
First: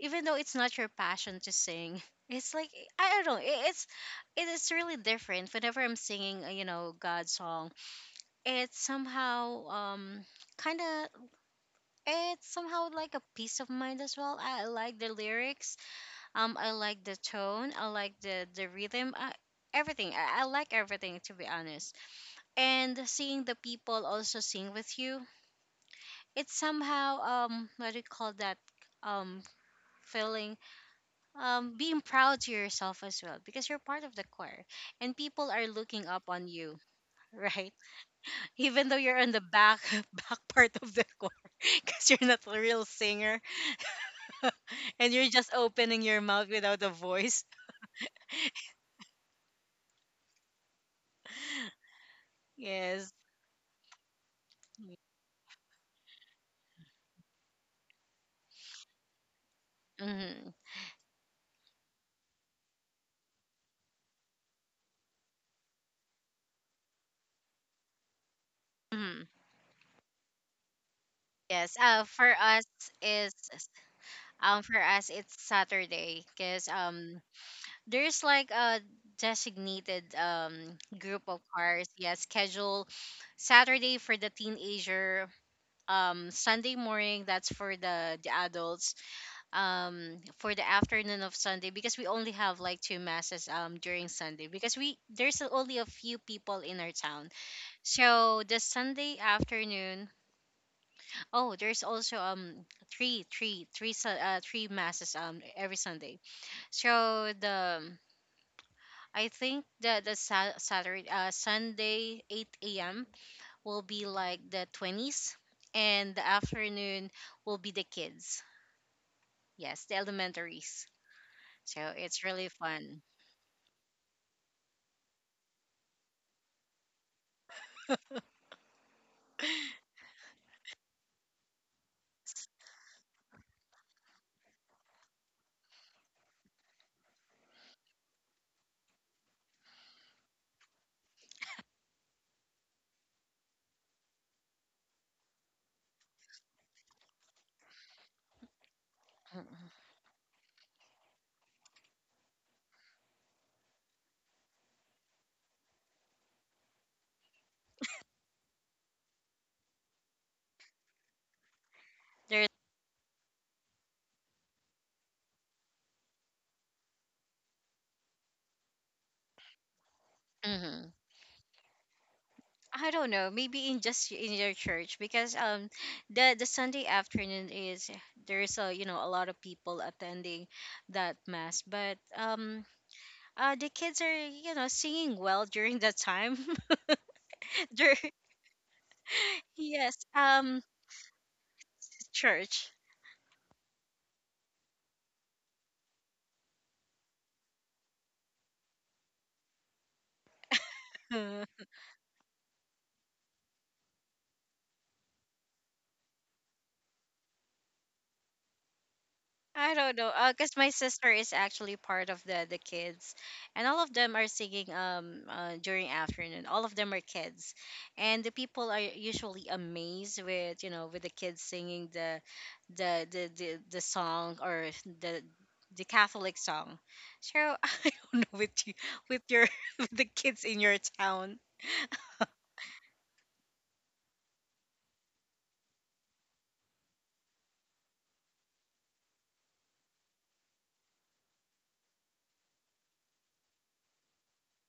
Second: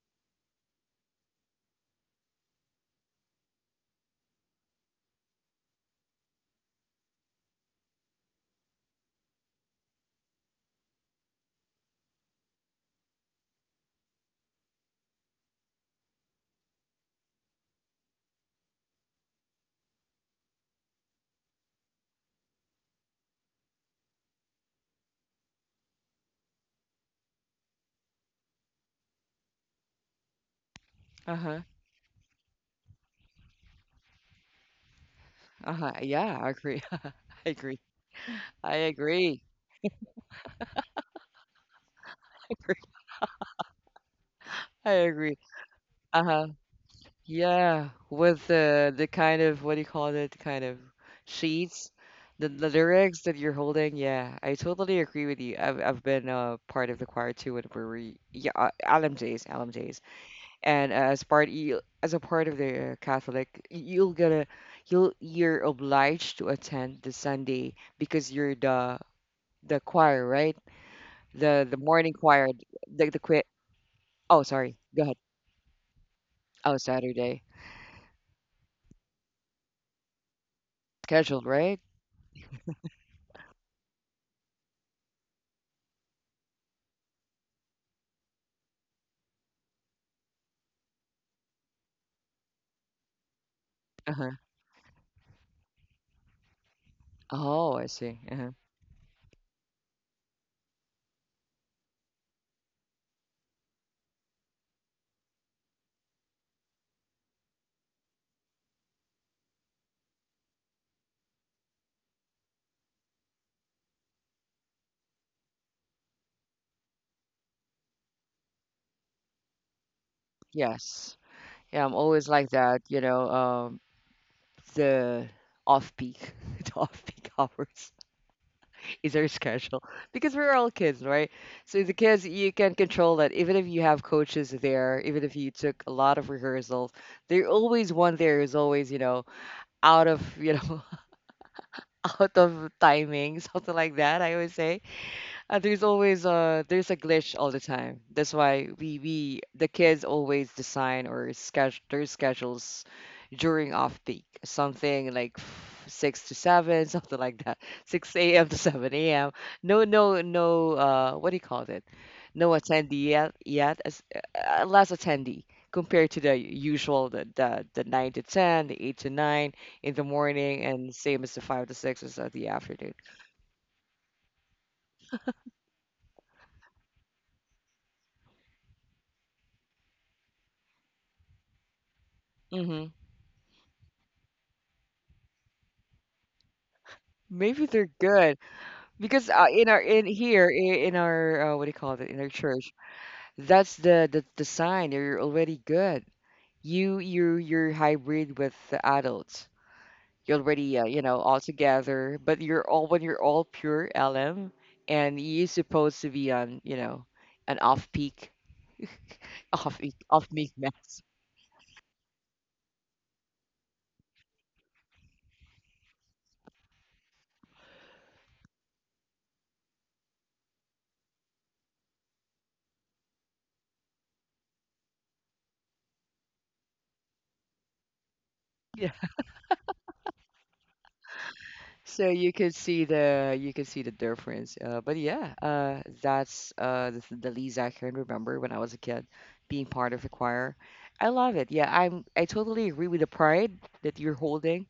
even though it's not your passion to sing, *laughs* it's like I don't know it- it's, it is really different whenever I'm singing uh, you know god's song. It's somehow um kind of, it's somehow like a peace of mind as well. I like the lyrics, um I like the tone, I like the the rhythm. I, everything, I, I like everything to be honest. And seeing the people also sing with you, it's somehow um what do you call that, um feeling Uh-huh. um, being proud to yourself as well, because you're part of the core and people are Uh-huh. looking up Yeah, on I you, agree. *laughs* I right? agree. *laughs* I Even though you're on the agree. back, *laughs* back part of the core, *laughs* because you're not a real *laughs* singer I and you're agree. just opening your mouth Uh-huh. without a voice. Yeah, with the the kind of what do you call it? Kind of sheets, the the Yes. lyrics that you're holding. Yeah, I totally agree with you. I've I've been a part of the choir too when we were yeah uh, L M Js L M Js, Mm-hmm. and as part you as a part of the Catholic, y- you'll get a you'll you're obliged to attend the Sunday because you're the Hmm. the choir, right? The Yes. the Uh, morning for choir, us the the is, quit. Oh, um sorry. for Go us ahead. it's Saturday, because Oh, um Saturday there's like a designated um group of scheduled, right? cars. Yes, schedule. Saturday for the teenager, um Sunday morning, that's for the the adults, um for the afternoon of Sunday, because we only have like two masses um during Sunday, *laughs* because we there's only a few people in our town. Oh, I see. Uh so the Sunday afternoon, oh, there's also um three three three su- uh, three masses um every Sunday. So the, I think the the Sa- Saturday uh, Sunday eight a m will be like the twenties, and the afternoon will be the kids. Yes, the elementaries. Yes. Yeah, I'm So always it's like really that, you fun. know, um, the off-peak, *laughs* the off-peak hours *laughs* is our schedule because we're all kids, right? So the kids, you can control that. Even if you have coaches there, even if you took a lot of rehearsals, there always one there is always, you know, out of, you know, *laughs* out of timing, *laughs* something like that, I always say. Uh, there's always a there's a glitch all the time. That's why we we, the Mhm. kids, always design or schedule their schedules during off peak, something like f- six to seven, *laughs* something like that, six a m to seven a m. No, no, no. Uh, what do you call it? No There's attendee yet, yet as, uh, uh, less attendee compared to the usual the, the the nine to ten, the eight to nine in the morning, hmm and same as the five to six is at the I afternoon. don't know, maybe in just in your church because um the the Sunday afternoon is there's a you know a lot of people attending that mass, but um Hmm. uh the kids are you know singing well during that time. *laughs* Maybe they're Dur- good. Because uh, in our yes, in here um, I- in our uh, what do you call it, in our church, church. that's the, the the sign that you're already good. You you you're hybrid with the adults. You're already uh, you know all *laughs* together, but you're all when you're all pure L M, and you're supposed to be on you know an off peak, *laughs* I off peak, don't know, off uh, peak cause my mass. sister is actually part of the the kids, and all of them are singing um uh, during afternoon. All of them are kids, and the people are usually amazed with you know with the kids singing the the the the, the song or the the Catholic song. So *laughs* I don't know with you *laughs* with your *laughs* with the kids in your town. So you could see the you could see the difference. Uh, but yeah, uh, that's uh, the, the least I can remember when I was a kid, being part of a choir. I love it. Yeah, I'm I totally agree with the pride that you're holding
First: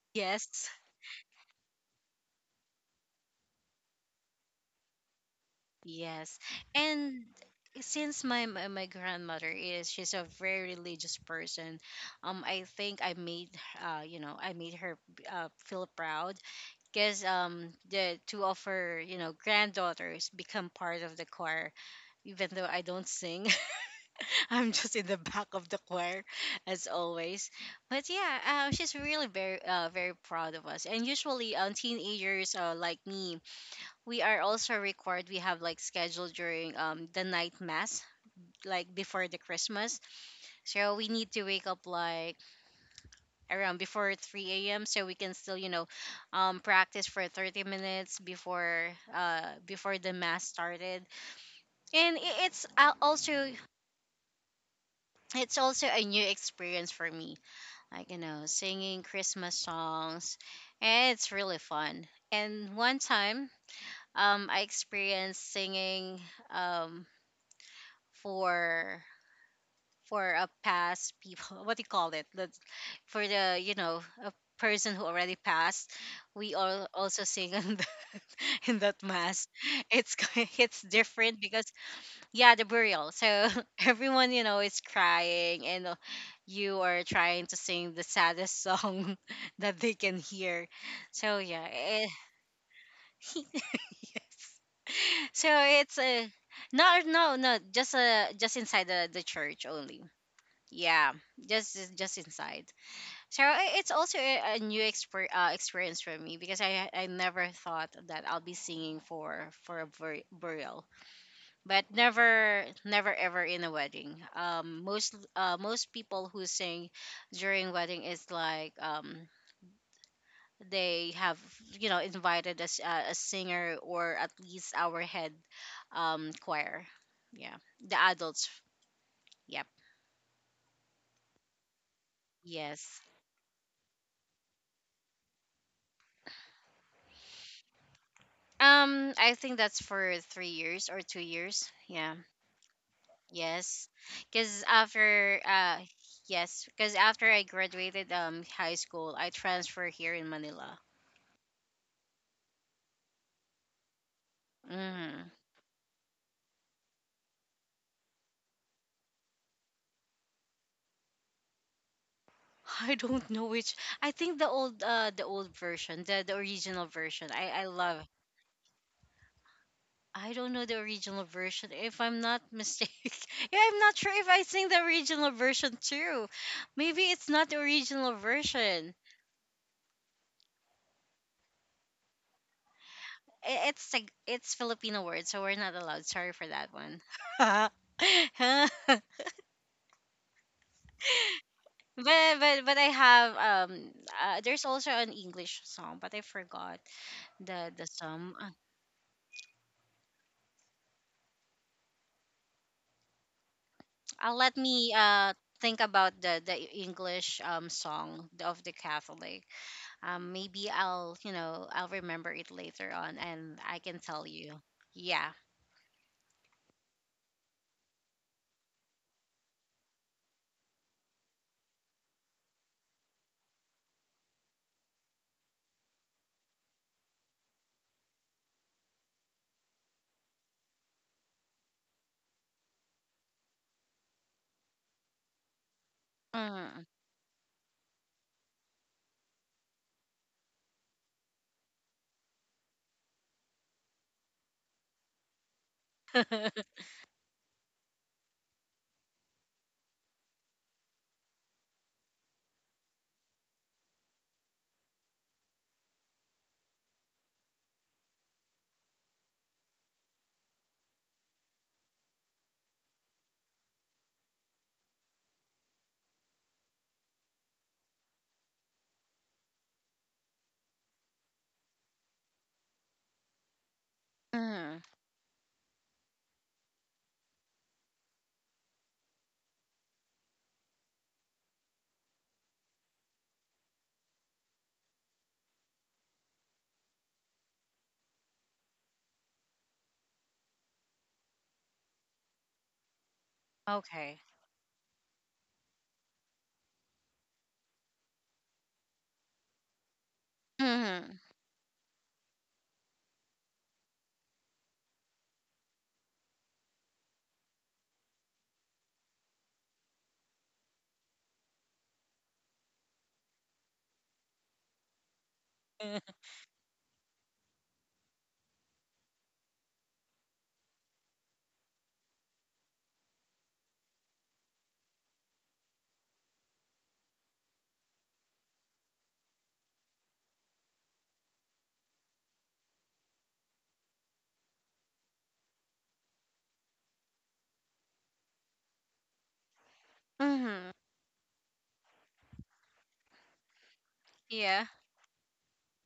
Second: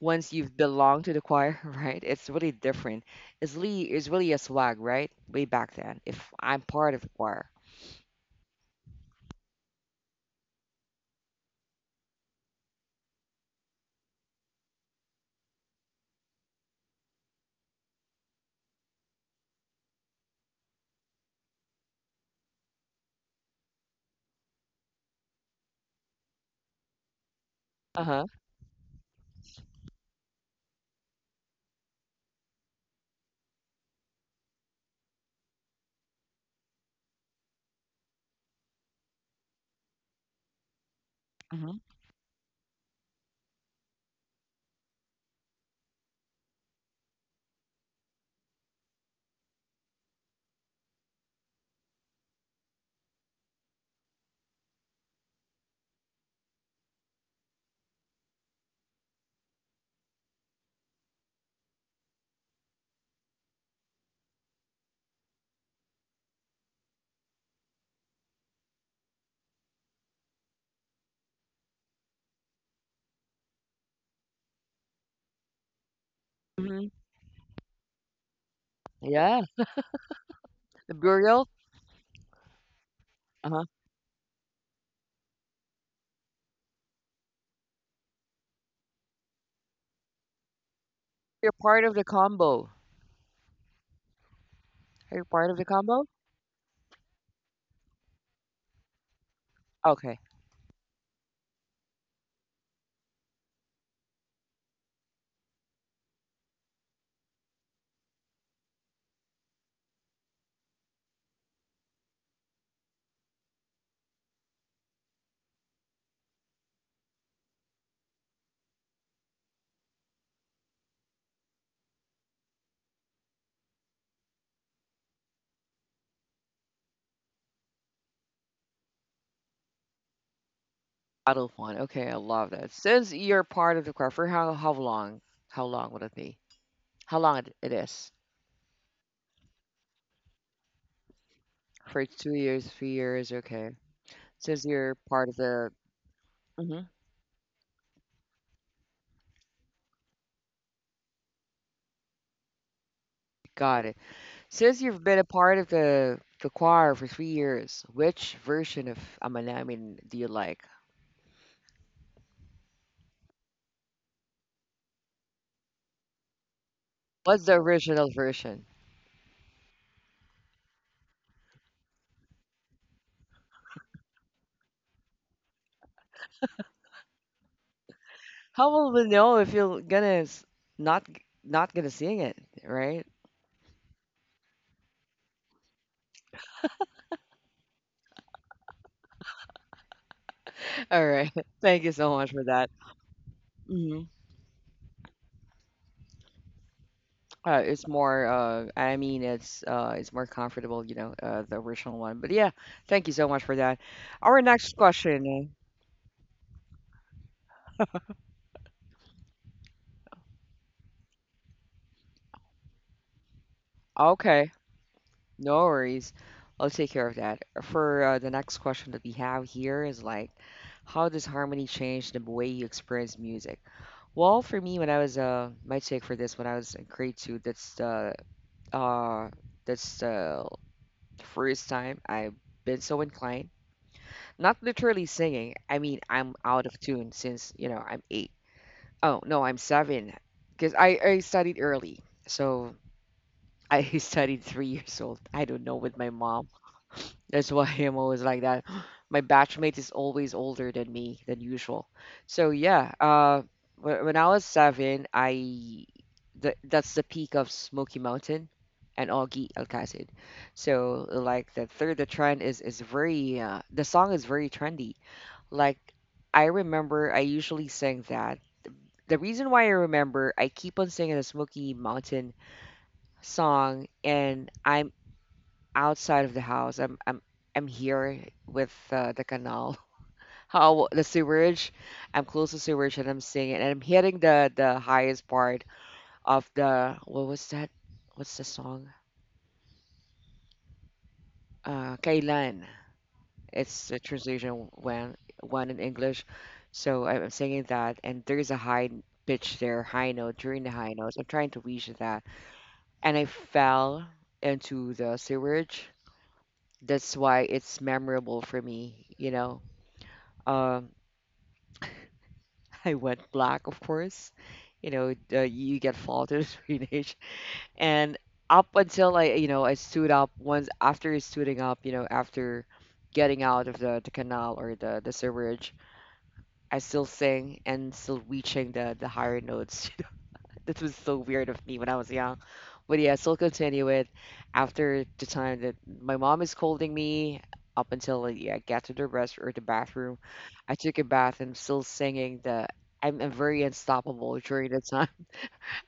once you've Yes. belonged to the choir, *laughs* right? It's really different. It's really it's really a swag, right? Way back then, if Yes. I'm part of the And choir. since my, my my grandmother is she's a very religious person, um, I think I made uh you know, I made her uh, feel proud because um the two of her, you know, granddaughters become part of the choir even though I don't sing. *laughs* I'm just in the back of the choir as always. But Uh-huh. yeah, um, she's really very uh, very proud of us. And usually um teenagers uh, like me we are also required we have like scheduled during um the night mass like before the Christmas so we need to wake Hmm. up like around before three a.m so we can still you know um practice for thirty minutes before uh before the mass started and i- it's al- also it's also a new experience for me like you know singing Christmas songs and it's really fun. And one time um I experienced singing um for for a past people, *laughs* what do you call it, the, for the you know a person who already passed we Hmm. all also sing in that, *laughs* in that Yeah, mass. it's ki- *laughs* it's the different burial. because yeah the burial. So Uh-huh. *laughs* everyone you know is crying and uh, you are trying to sing the saddest song *laughs* that they can hear. So You're yeah, part of the eh, combo. *laughs* yes. Are you So part of the it's combo? a no, no, no, just uh just inside the, the church only. Okay. Yeah, just just inside. So i- it's also a, a new exper- uh, experience for me because I I never thought that I'll be singing for for a bur- burial, but never never ever in a wedding. Um, most uh, most people who sing during wedding is like um they have you know invited as a, a singer or at least our head um choir. Yeah, the adults. Yep. Battlefront. Okay, I love that. Yes. Since you're part of the crowd, for how how long? How long would it be? How long it, it is? Um, I think that's for three years or two years. For Yeah. two years, three years. Okay. Yes. Because Since you're part of after, the. uh, yes. Hmm. Because after I graduated um high school, I transferred here in Manila. Got it. Since you've been a Mm. part of the the choir for three years, which version of Amanamin do you like? *laughs* I don't know which. I think the old, uh, the old version, the the original version. What's I the I love. original version? I don't know the original version. If I'm not mistaken, *laughs* yeah, I'm not sure if I sing the original version too. Maybe it's not the original How will version. we know if you're gonna s- not not gonna sing it, right? I- It's like it's Filipino word, so we're not allowed. Sorry for that one. *laughs* *laughs* *laughs* All right. *laughs* Thank you so much But for but that. but I have um Mhm. uh, there's also an English song, but I forgot Uh, the the it's more, song. Uh, uh, I mean, it's uh, it's more comfortable, you know, uh, the original one. But yeah, thank you so much for that. Will Our let next me uh question. think about the the E, English um song of the Catholic. Um, maybe I'll you know I'll remember it later on, and I can tell Okay, you. Yeah. no worries. I'll take care of that. For uh, the next question that we have here is like, how does harmony change the way you experience music? Well, for me, when I was uh, my take for this, when I was in grade two, that's the uh, that's the first time I've been so inclined. Not literally singing. I mean, I'm out of Mm. tune since, you know, I'm eight. Oh, no, I'm seven. Because I, I studied early. So I *laughs* studied three years old. I don't know with my mom. *laughs* That's why *laughs* I'm always like that. *gasps* My batchmate is always older than me than usual. So yeah, uh, wh- when I was seven, I th that's the peak of Smoky Mountain and Augie Alcasid. So like the third, the trend is is very uh, the song is very trendy. Like, I remember I usually sang that. The reason why I remember, I keep on singing the Smoky Mountain song, and Mm. I'm outside of the house. I'm I'm I'm here with uh, the canal, *laughs* how the sewerage. I'm close to sewerage, and I'm singing, and I'm hitting the the highest part of the what was that? What's the song? Uh, Kailan. It's a Okay. translation when one in English. So I- I'm singing that, and there's a high pitch there, high note during the high notes. Mm. I'm trying to reach that, and I fell into the sewage. That's why it's memorable for me. You know, um, *laughs* I went black, of course. You know, uh, you get *laughs* faulted *laughs* in age, and up until I, you know, I stood up once after stooding up, you know, after getting out of the, the canal or the the sewage. I still sing and still reaching the the higher notes. *laughs* You know, that was so weird of me when I was young. But yeah, I still continue it after the time that my mom is scolding me up until like, yeah, I get to the rest or the bathroom. Hmm. I took a bath and I'm still singing the I'm, I'm very unstoppable Yeah. during the *laughs* time.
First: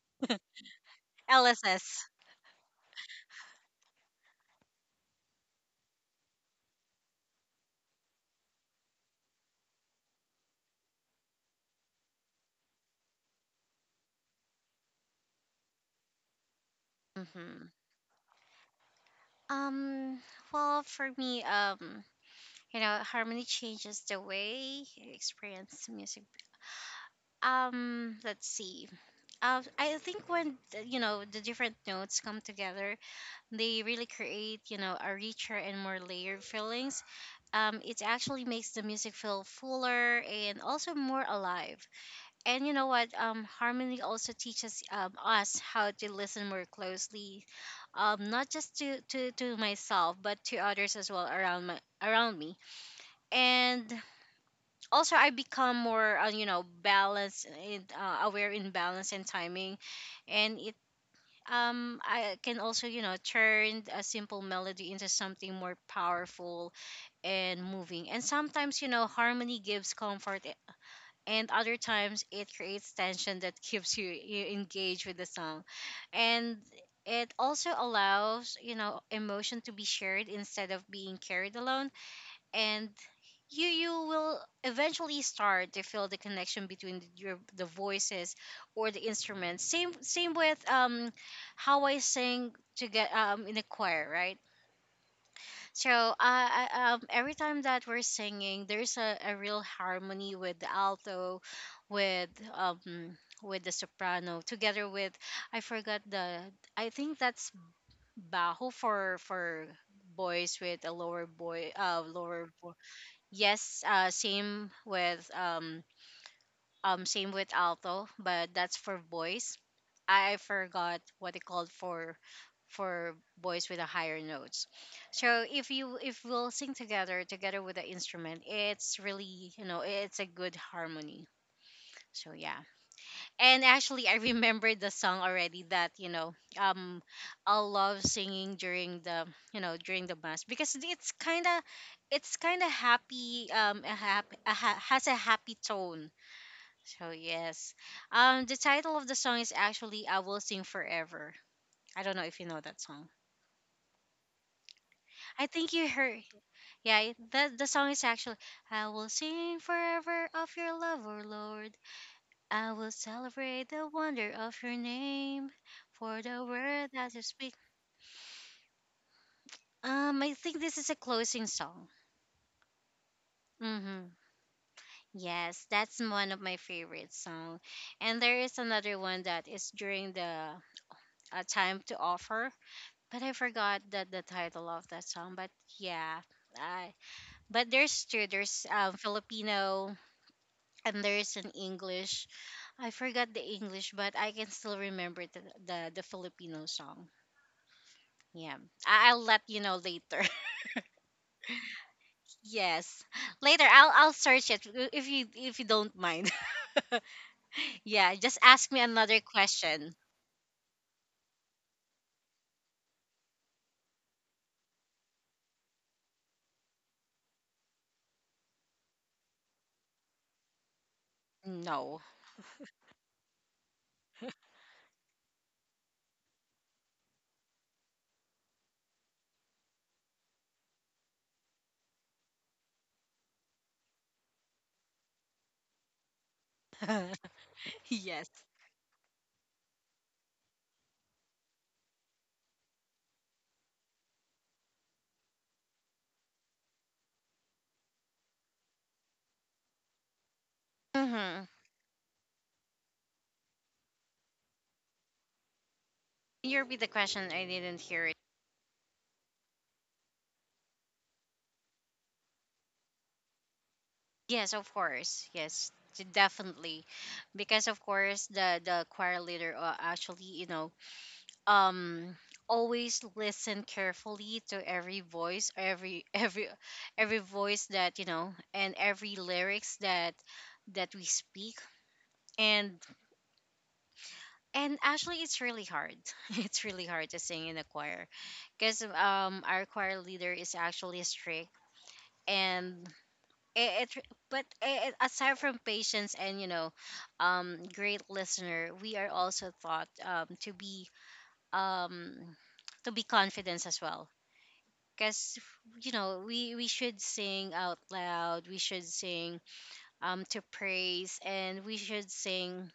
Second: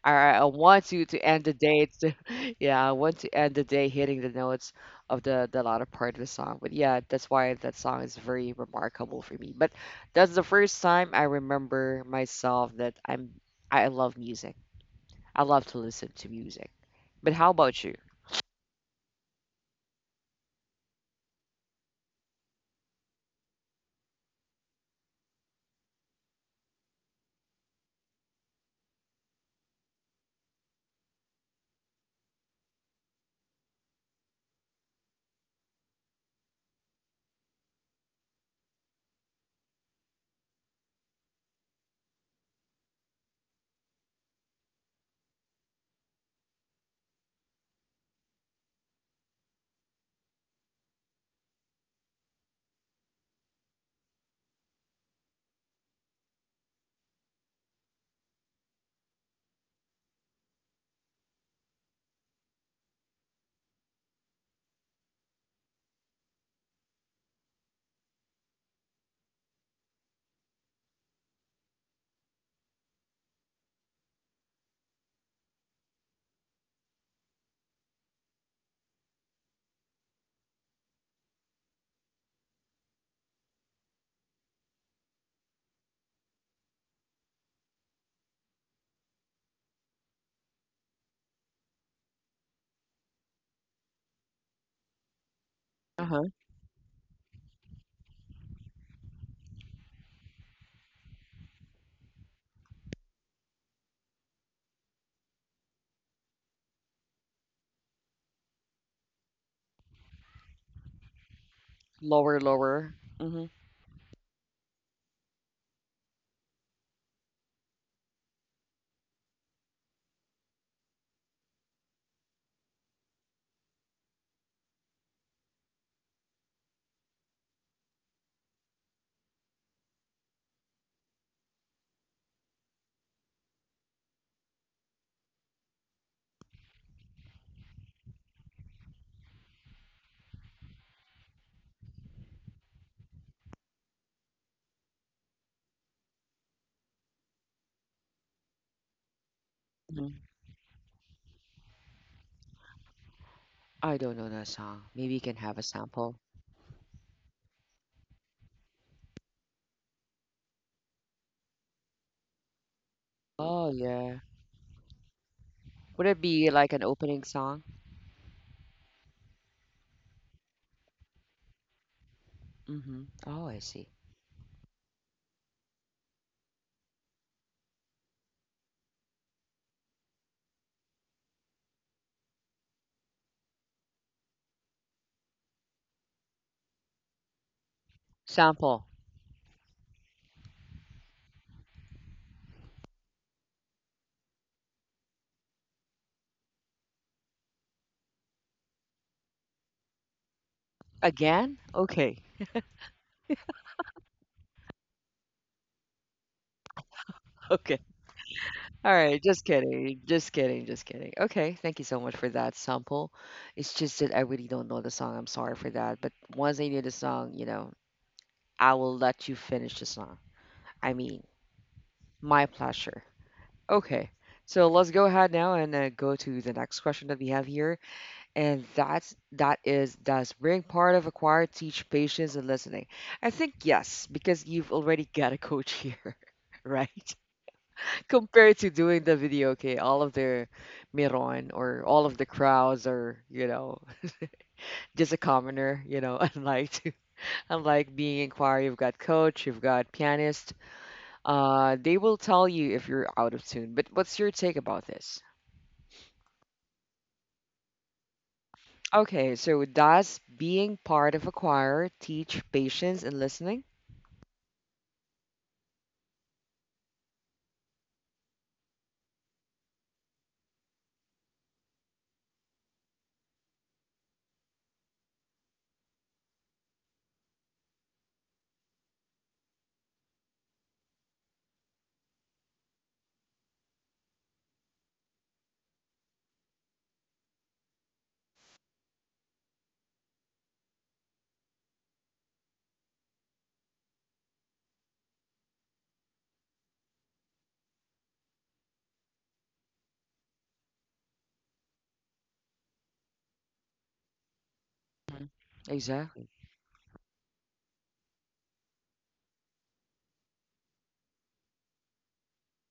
All right, I want you to end the day. L S S. To, *laughs* yeah, I want to end the day hitting the notes of the the latter part of the song. But yeah, that's why that song is very remarkable for me. But that's the first time I remember myself that I'm I love music. I love to listen to music. But how Mm-hmm. about you? Um, well, for me, um, you know, harmony changes the way you experience music. Um, let's see. Uh, I think when the- you know the different notes come together, they really create you know a richer and more layered feelings. Um, it actually makes the music feel fuller and also more alive. And you know what? Um, harmony also teaches um us how to listen more closely, um, not just to, to, to myself, but to others as well around my around me. And also, I become more uh, you know balanced, in, uh, aware in balance and timing, and it um I can also you know turn a simple melody into something more powerful and moving. And sometimes you know harmony gives comfort and other times it creates tension that keeps you, you engaged with the song and it also allows you know emotion to be shared instead of being carried alone and you you will eventually start to feel the connection between the, your the voices or the instruments, same same with um how I sing to get um in a choir, right? So Uh uh, huh. I, um, every time that we're singing, there's a, a real harmony with the alto, with um with the soprano, together with I forgot the I think that's bajo for for boys with a lower boy uh Lower, lower bo- lower. Mhm. yes uh same with um um, same with alto, but that's for voice. I forgot what it called for for voice with a higher notes. So if you if we'll sing together together with the instrument, it's really you know it's a good harmony. So yeah, and actually I *laughs* remembered the song already that you know um I love singing during the you know during the mass because it's kind of it's kind of happy um a hap- a ha- has a happy tone so yes, um, the title of the song is actually Mm-hmm. "I Hmm. Will Sing Forever." I don't know if you know that song. I don't know that song. Maybe you can I have a think you sample. heard. Yeah, the the song is actually "I Will Sing Forever of Your Love, O Lord. I will celebrate Oh, the yeah. wonder of Your name, Would for it the be like an word that You opening speak." song? Um, I think this is a closing song. Mm-hmm. Oh, I see. Mm-hmm. Yes, that's one of my favorite song, and there is another one that is during the uh, time to offer but I forgot that the title of that song. But yeah, I but there's two. There's Sample um Filipino and there's an English. I forgot the English, but I can still remember the the, the Filipino song. Yeah, I, I'll let you know later. *laughs* again? Okay. yes, later I'll I'll search it if you if you don't mind. *laughs* Okay. *laughs* yeah, just ask me All another right, just question. kidding, just kidding, just kidding. Okay, thank you so much for that sample. It's just that I really don't know the song. I'm sorry for that, but once I knew the song, you know, I will let you finish the song. I mean, No. my pleasure. Okay, so let's go ahead now and uh, go to the next question that we have here, and that's that is does being part of a choir teach patience and listening? I think yes, because you've already got a coach here, *laughs* right? *laughs* yes. Compared to doing the video, okay, all of the Miron or all of the crowds are, you know, just a commoner, you know, *laughs* unlike to, unlike being in choir, you've got coach, you've got pianist. Mm-hmm. Can Uh, they will tell you if you're out of tune. But what's your take about this? you repeat the question? I didn't hear. Okay, so does being part of a choir teach patience and listening? Yes, of course. Yes, d- definitely, because of course the the choir leader uh, actually you know um always listen carefully to every voice, every *laughs* every every voice that you know, and every lyrics that that we speak. And and actually, it's really hard. *laughs* It's really hard to sing in a choir, because um our choir leader is actually strict and it, it but it, aside from patience and you know um great listener we are also taught um to be um to be confident as well Mhm. because you know Exactly. we we should sing out loud we should sing um to praise and we should sing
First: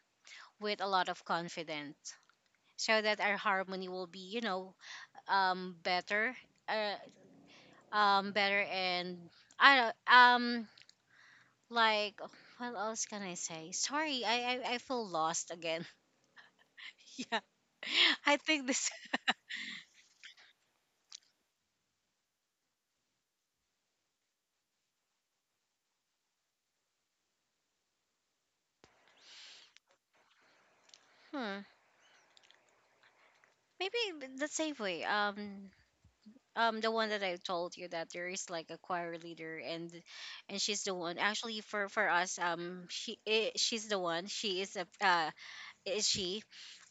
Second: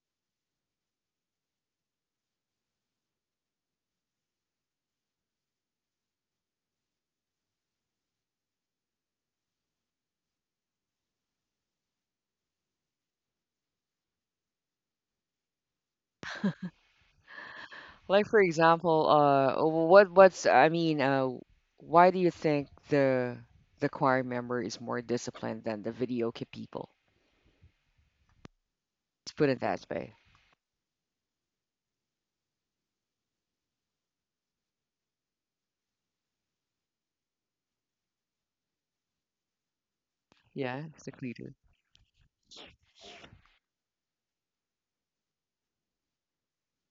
with a lot of confidence so that our harmony will be you know um better, uh, um better and I don't- um like, what else can I say? Sorry, I I, I feel lost again. *laughs* yeah, Like I for think this. example, *laughs* uh, what what's I mean, uh, why do you think the the choir member is more disciplined than the video kid people? Let's put it that way. Hmm. Maybe th- the same way. Um, um, the one that I told you that there is like a choir leader, and and she's Yeah, the it's the one. leader. Actually, for for us, um, she i she's the one. She is a uh, is she?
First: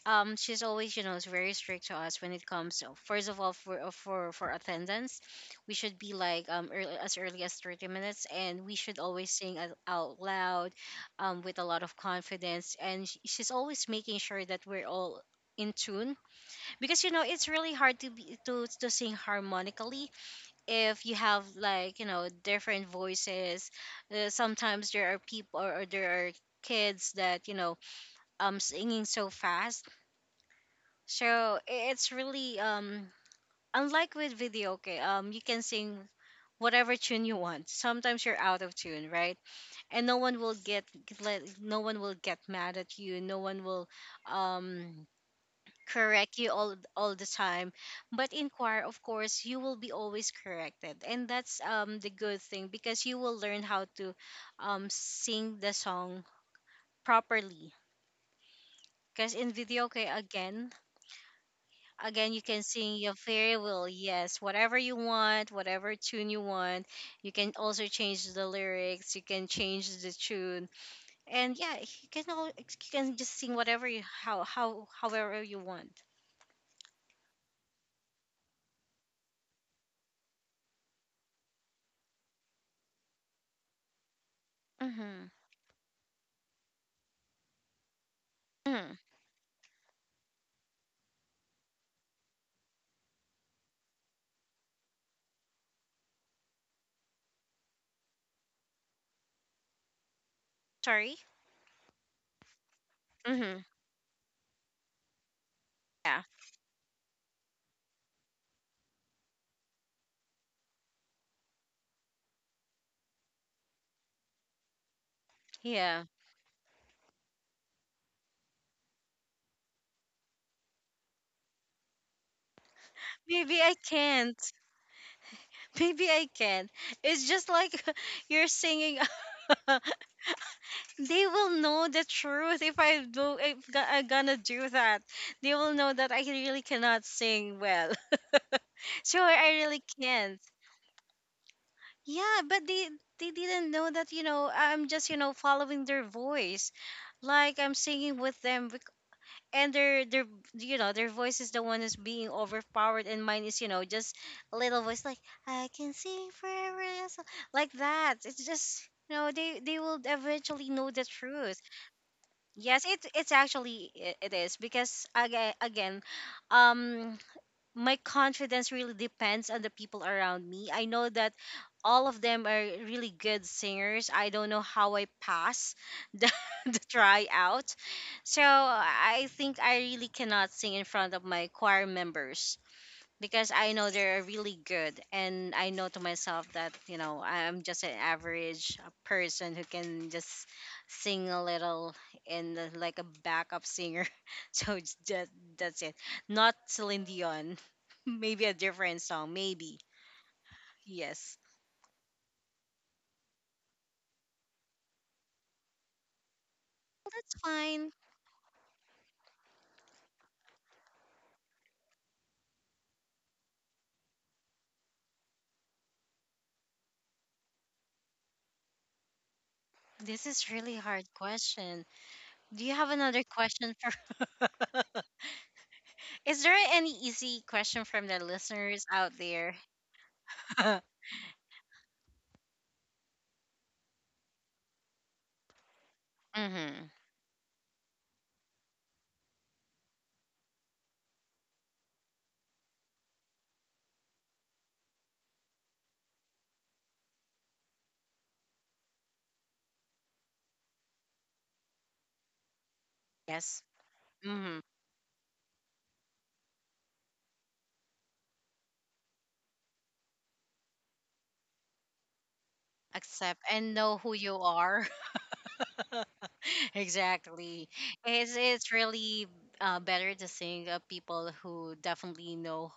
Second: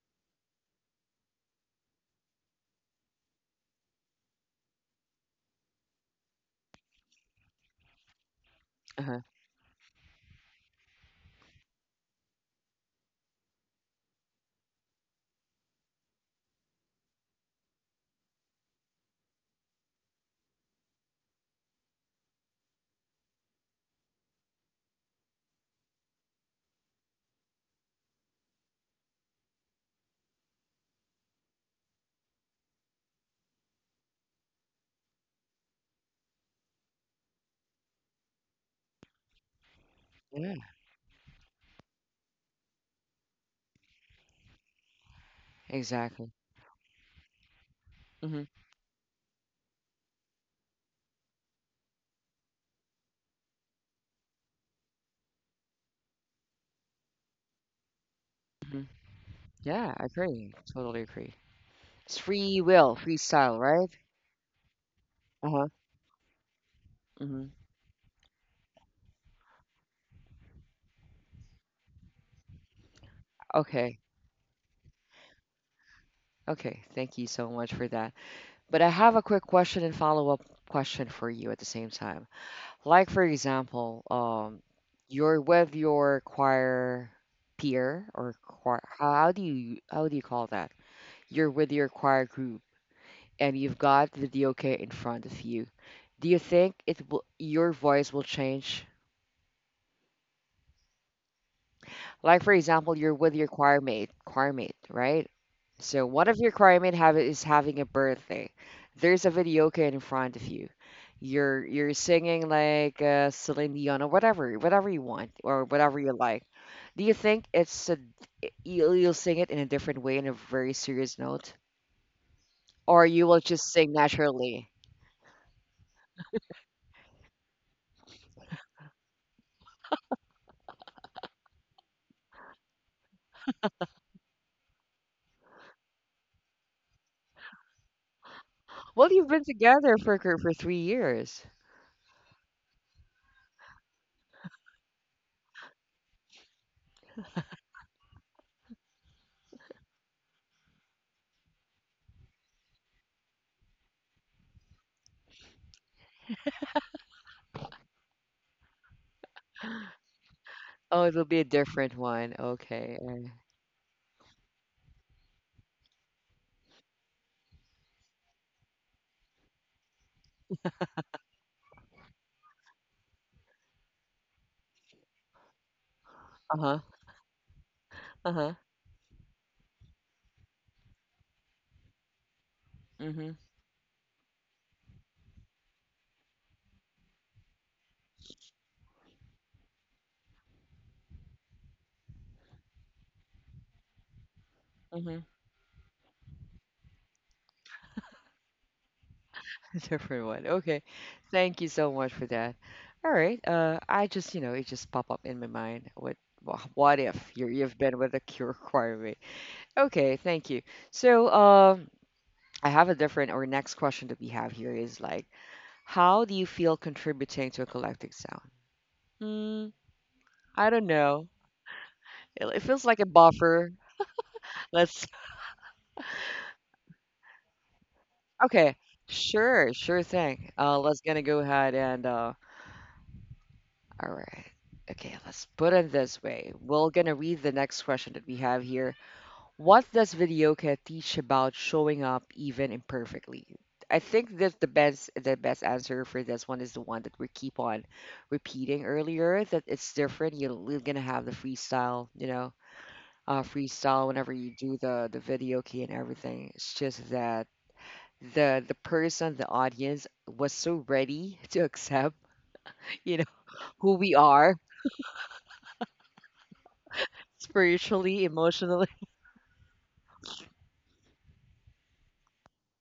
Um, she's always you know is very strict to us when it comes to, first of all for uh, for for attendance we should be like um early, as early as thirty minutes and we should Uh-huh. always sing out out loud um with a lot of confidence and sh- she's always making sure that we're all in tune because you know it's really hard to be to, to sing harmonically if you have like you know different voices, uh, sometimes there are people or, or there are kids that you know um singing so fast so i- it's really um unlike with video, okay, um you can sing whatever tune you want. Sometimes you're out of tune, right? And no one Yeah, will get let no one will get mad at you. No one will um exactly. correct you all all the time. But Hmm. in choir, of course, you will be always corrected. And that's um the good thing because you will learn how to um sing the song properly. Hmm. Because in video, Yeah, I okay, agree. again, Totally agree. It's again you free can will, sing your freestyle, right? farewell, yes, whatever you want Uh-huh. whatever tune you want, you Hmm. can also change the lyrics you can change the tune and yeah you can all you can just sing whatever Okay. you how how however you want. Okay. Thank you so much for that. But I have a quick question and follow-up question for you at the same time. Like for example, um, Mm-hmm. you're with your choir peer or choir. Mm. How, how do you how do you call that? You're with your choir group and you've got the D O K in front of you. Do you think it will your voice will change. Sorry. Like for example, you're with your Mm-hmm. choir mate, choir mate, right? So Yeah, one of your choir mate have is having a birthday. There's a videoke in front of you. You're you're singing like uh, Celine Dion or whatever, whatever you want or whatever yeah, you like. Do you think it's a, you'll, you'll sing it in a different way in a very serious note, or you will maybe just I sing can't, naturally? *laughs* maybe I can, it's just like *laughs* you're singing. *laughs* they will know the truth if I do if gi I'm gonna do that. They will know that I really cannot sing well. *laughs* Well, sure, you've been I really together for cur- can't. for three years. Yeah, but they they didn't know that you know I'm just you know following their voice, like I'm singing with them, bec- and their their you know their voice is the one who's being overpowered, and mine is you know just a little voice like I can sing forever, so- like that. It's just you know they they will eventually know the Oh, it'll be a truth. different one. Yes, Okay. it's it's actually i- it is because again, again, um, my confidence really depends on the people around me. I know that all of them are really good singers. I don't know how I pass the Uh *laughs* huh. the tryout, Uh so huh. I think I really cannot sing in front of my choir members Mhm. because I know they're really good, and I know to myself that you know I'm just an average uh, person who can just sing a little and uh, like a backup singer. *laughs* So it's Mhm. just that's it. Not Celine Dion. *laughs* Maybe a different song. Maybe *laughs* Different one. Okay. yes. Thank you so much for that. All right. Uh, I just, you know, it just pop up in my mind. What, wha- what Well, if that's you're, you've fine. been with a cure *laughs* requirement? Okay. Thank you. So, um, I have a different or next question that we have here is like, how do you feel contributing to a collective sound? Hmm. This is I really don't hard know. question. It, it Do you feels have like a another buffer. question for? Let's. *laughs* Is there any easy question from the Okay. listeners out there? Sure. Sure thing. Uh, *laughs* let's gonna go ahead and uh, All right. Okay, let's put it this way. We're Mm-hmm. going to read the next question that we have here. What does Videoka teach about showing up even imperfectly? I think that the best the best answer for this one is the one that we keep on repeating earlier that it's different. You're, you're going to have the freestyle, you know, uh, Yes. freestyle whenever you Mm-hmm. do the the video key and everything. It's just that the the person, the audience was so ready *laughs* to accept, you know, Accept and who know we who you are. are. *laughs* Exactly. Spiritually, It's it's emotionally, *laughs* really uh, better to sing uh, people who definitely know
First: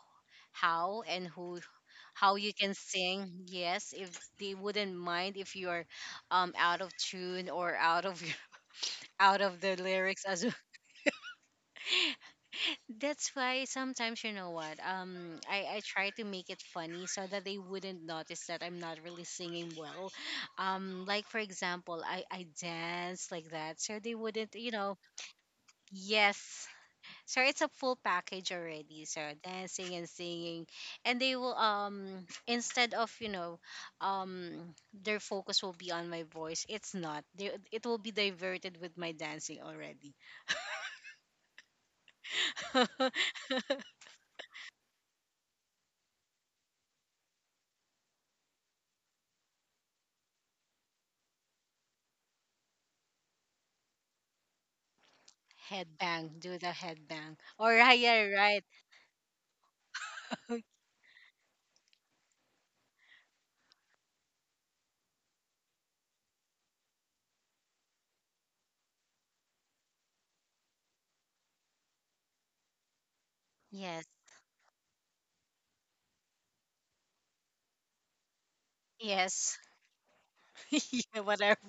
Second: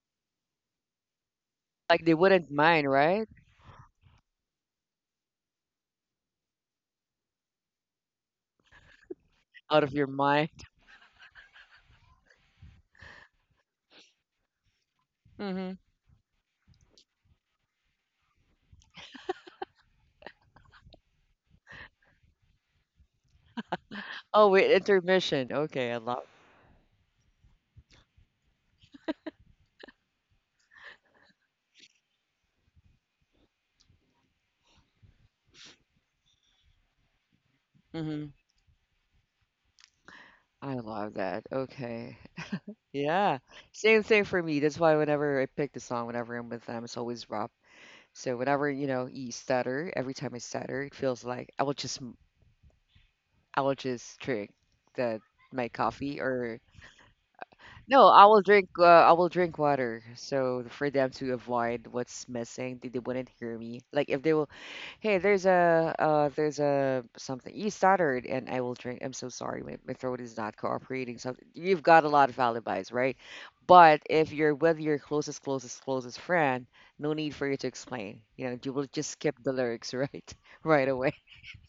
how and who like they how wouldn't you can mind, right? sing. Yes, if they wouldn't mind if you're um out of tune or out of *laughs* out of the Out of your lyrics as. mind. That's why sometimes you know what um I Hmm. I try to make it funny so that they wouldn't notice that I'm not really singing well. Um like for example, I I dance like that so they wouldn't, Oh you wait, know, intermission. Okay, I love. yes. So it's a full package already. So dancing and singing, and they will um instead of, you know, um their focus will be on my voice. It's not. They, it will be Hmm. diverted with my dancing already. I love that. Okay. Yeah. *laughs* Same thing for me. That's why whenever I pick the song, whenever I'm with them, it's always rap. So whenever, you know, you stutter, every time I stutter, it feels like I will just m- I will just drink the my coffee Headbang, do or the headbang. Or yeah, no, yeah, I will right. drink uh, I will drink water. So *laughs* for them to avoid what's missing, they, they wouldn't hear me. Like if they will Hey, there's a uh, there's a something you stuttered, and I will drink. I'm so sorry, my, my throat is not cooperating. So you've got a lot of alibis, right? But Yes, if you're with your closest, closest, closest friend, no need for you to explain. You know, you will just skip the yes. lyrics, *laughs* right? Right *laughs* away. Yeah, *laughs* whatever,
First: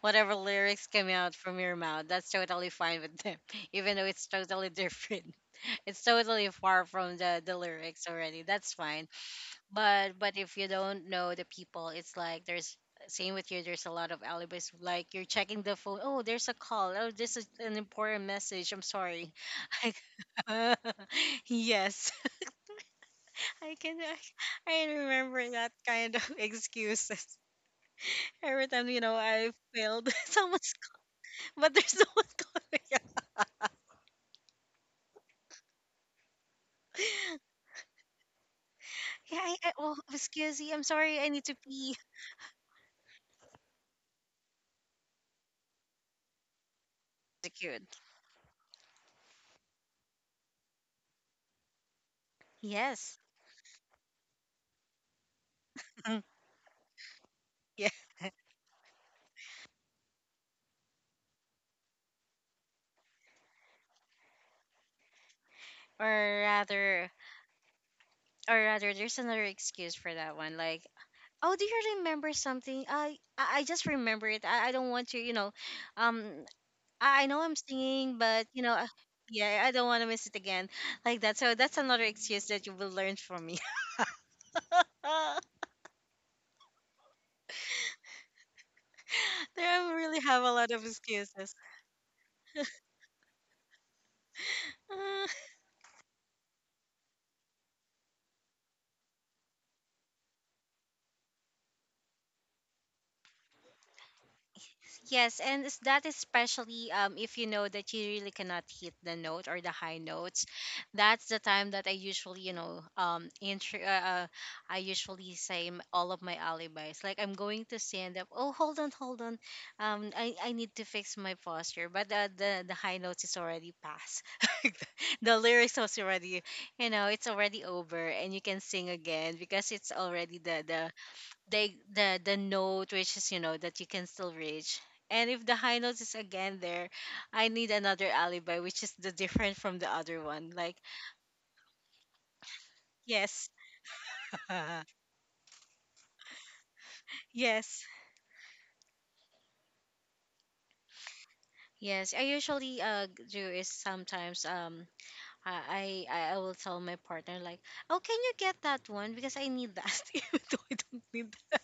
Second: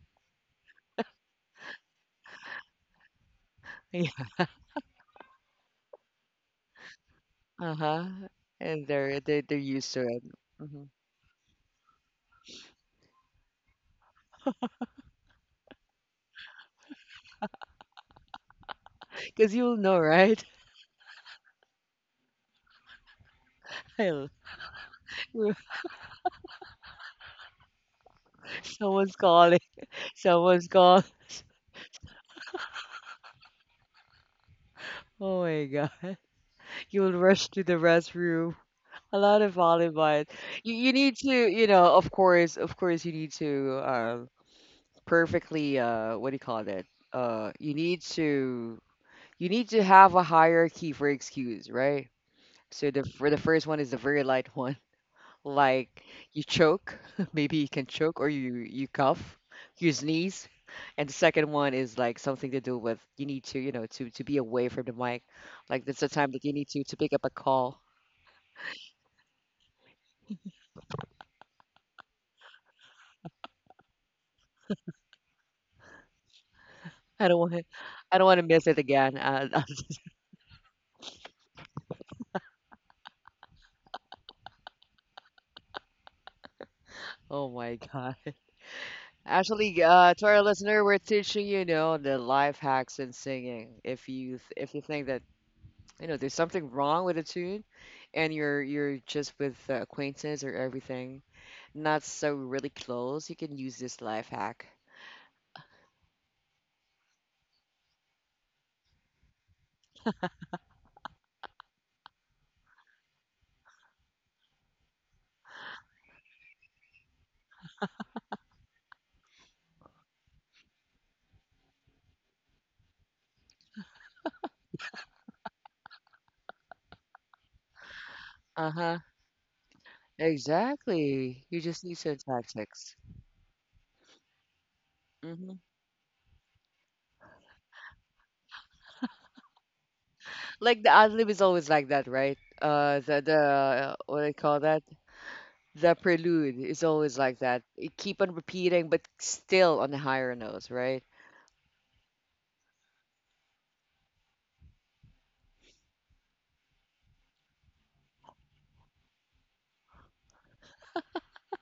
whatever lyrics come out from your mouth, that's totally fine with them, *laughs* even though Yeah. it's totally different. *laughs* It's totally far from the the lyrics Uh-huh. already. That's And fine. they're they they're used to But it. but if you Hmm. don't know the people, it's like there's same with you. There's a lot of alibis. Like you're checking the phone. Oh, there's a call. Oh, this is an important message. I'm sorry. Because you'll *laughs* know, right? Like, *laughs* yes. I *laughs* can I, I'll- I remember *laughs* that kind of *laughs* excuses. Every time you know Someone's I calling. failed, *laughs* Someone's someone's calling. c- but there's no one calling. *laughs* Yeah, Oh my God. *laughs* You'll rush to the restroom. A yeah. lot I, of I, oh, olive oil. excuse me. You I'm you need sorry. I to, need to you know, pee. of course, of course, you need to uh, perfectly uh, what do you call it? The Uh, you cute. need to you need to have a hierarchy for excuse, right? So the Yes. for the first one is the very light one, *laughs* like you choke, *laughs* maybe you can *laughs* Yeah. choke, or you you cough, you sneeze, and the second one is like something to do with you need to, you know, to to be away from the mic, like that's the time Or that you need to to rather, pick up a call. or rather, there's another excuse for that one. Like, oh, do you remember something? I I I just remember it. I, I don't want to, you know, um, I I I know don't I'm want to. singing, I don't want but to you miss know, it uh, again. Uh, yeah, I don't want to miss it again, like that. So that's another excuse that you will learn from me. *laughs* Oh my God. There Actually, I uh, really to our have a lot listener, of we're teaching excuses. you know the life hacks in singing. If you th- if you think that *laughs* you know there's something wrong with a tune, and you're you're just with uh, acquaintance or everything, not so really close, you can use this life hack. Yes, and is that especially um, if you know that you really cannot hit the note or the high notes, that's the time that I usually, you know, um, intro, uh, uh, I usually say m- all of my alibis. Like I'm going to stand up. Oh, hold on, hold on. Um, I, I need to fix my posture, but the the, the high notes is already past. *laughs* The lyrics was already, you know, it's already over, and you can sing Uh-huh. again because it's already the the Exactly. You they just need some the the note tactics. which is you know that you can still reach. And if the Hmm. high note is again there, I need another alibi which is the different from the other one, like Like the ad lib is always like that, right? Uh, the the yes, uh, what do they call that? The prelude is always like that. yes, It keep on repeating, but still on the higher notes, right? yes. I usually uh do is sometimes um I, I I will tell my partner like, oh, can you get that one because I need that *laughs* even though I don't need that.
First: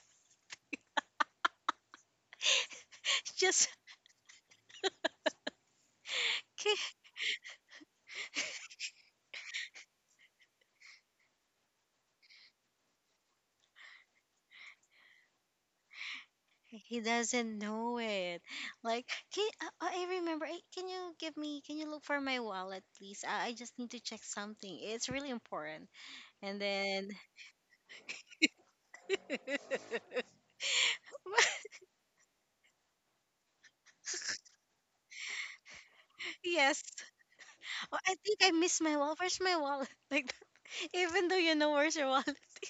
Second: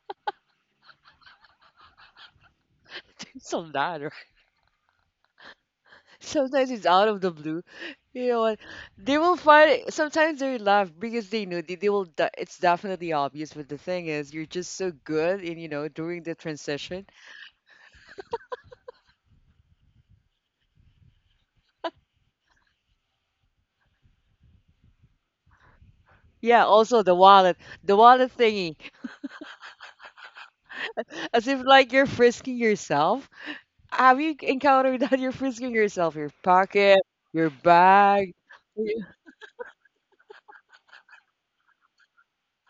*laughs* So Just that, right? Sometimes "Okay." it's out of the blue. You know what? They will find it. Sometimes they laugh because they know they, they will. de- It's definitely obvious. But the thing is, you're just so good in, you know, during the He transition. doesn't know it. Like, can, uh, I remember. eh, Can you give me? Can you look for my wallet, please? I, I just need to check something. It's really important. And Yeah. Also, then, the wallet, the wallet thingy, *laughs* as if *laughs* like you're frisking yourself. Have you encountered that? *laughs* You're frisking yourself, your yes, pocket, your oh, I bag. think I missed *laughs* my wallet. Where's my wallet? *laughs* Like that. Even though you know where's your wallet. *laughs*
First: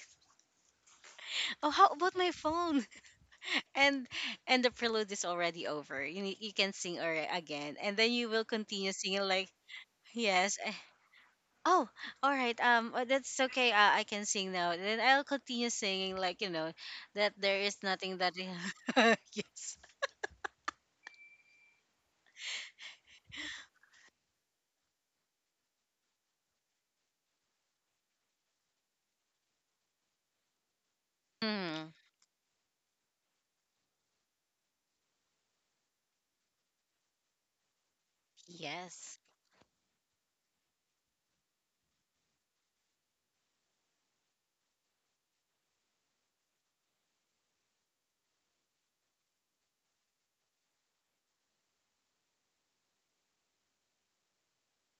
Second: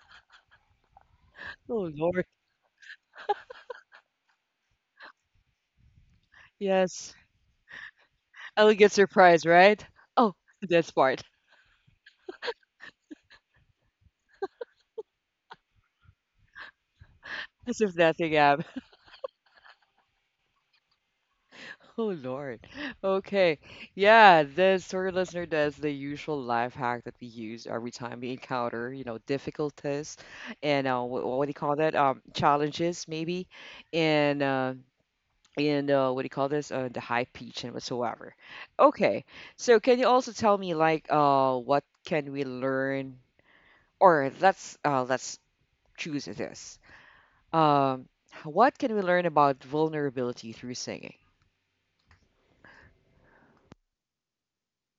Oh, how Oh about Lord. my phone? *laughs* And and the prelude is already over. You need, you can sing or Yes. again, and then you will Ellie continue gets her singing prize, like right? Oh, yes. eh, that's part. Oh, all right. Um, uh, that's okay. Uh, I can sing now. Then I'll continue singing, like you know, that there is As if nothing nothing that. happened. *laughs* *laughs* Yes. Oh Lord. Okay. Yeah, the story listener does the usual life hack that we use every time we encounter, you know, difficulties and uh, what, what do you call that? Hmm. Um, challenges maybe, and uh, and uh, what do you call this? Uh, the high pitch and whatsoever. Yes. Okay. So can you also tell me like uh, what can we learn? Or let's uh, let's choose this. Um, what can we learn about vulnerability through singing?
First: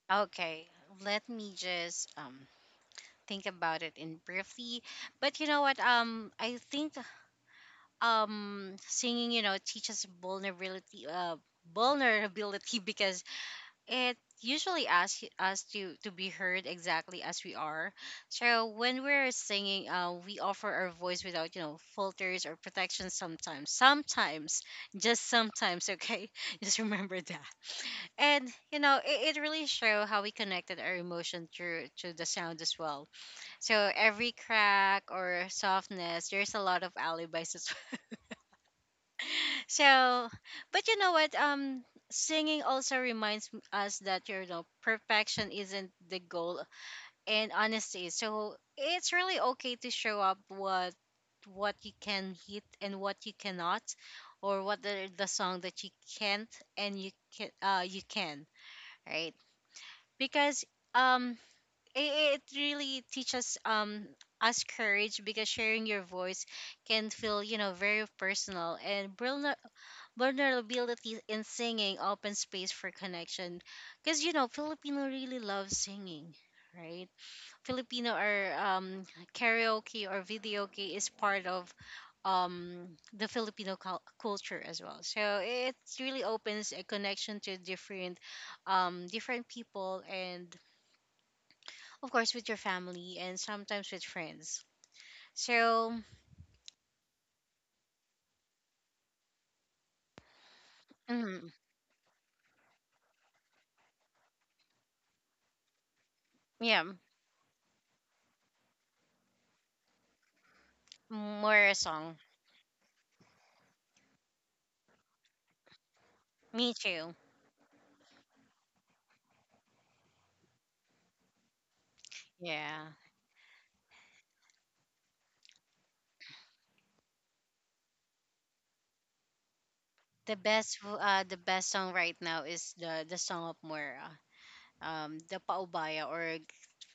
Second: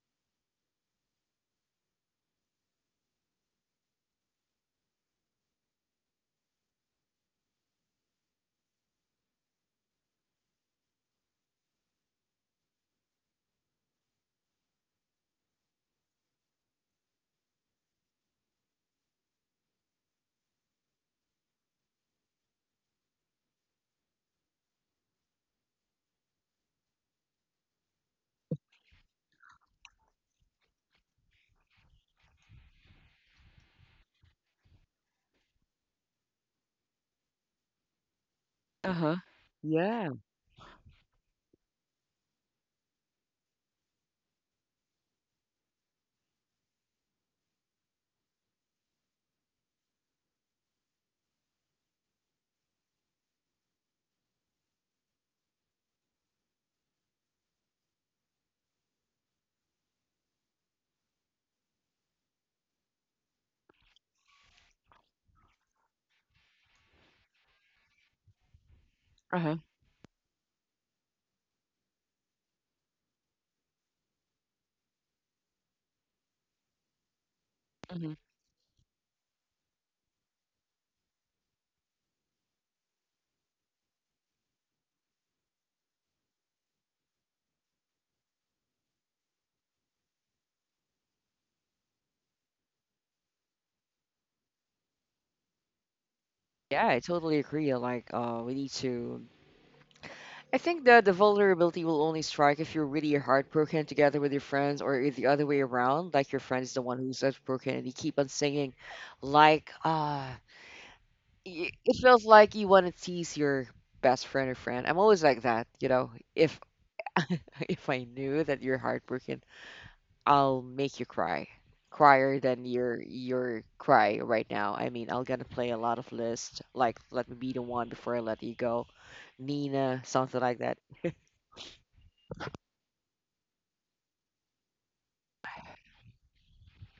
Okay. Let me just um think about it in briefly. But you know what? Um, I think um singing, you know, teaches vulnerability. Uh, vulnerability *laughs* because it usually asks y- us to to be heard exactly as we are. So when we're singing, uh, we offer our voice without you know filters or protection. Sometimes, sometimes, just sometimes. Okay, *laughs* just remember that. And you know, it, it really show how we connected our emotion through to the sound as well. So every crack or softness, there's a lot of alibis as *laughs* well. Uh huh. Yeah. So but you know what um singing also reminds m- us that you know perfection isn't the goal and honesty, so it's really okay to show up what what you can hit and what you cannot, or what the, the song that you can't, and you can uh you can, right? Because um it, it really teaches um us courage because sharing your voice can feel you know very personal and real. Uh-huh. Vulnerability in singing open space for connection because you know Filipino really love singing, right? Filipino Hmm. are um, karaoke or videoke is part of um, the Filipino cul- culture as well, so it really opens a connection to different um, different people, and of course with your family and sometimes with friends. So Yeah, I totally agree. Uh, like, uh, we need to. I think that the mm, vulnerability will only strike if you're really heartbroken together with your friends, or if the other way around, like your friend is the yeah, one who's heartbroken and you keep on singing. Like, uh, more y- a it song, feels like you want to tease your best friend or friend. I'm always like that, you know. If me too, *laughs* if I knew that you're heartbroken, I'll make you cry. Crier than yeah. your your cry right now. I mean, I'm gonna play a lot of lists, like "Let Me Be the One Before I Let You Go," Nina, The something like that. best w- uh the best song right now is the the song of Mora. Um the paubaya or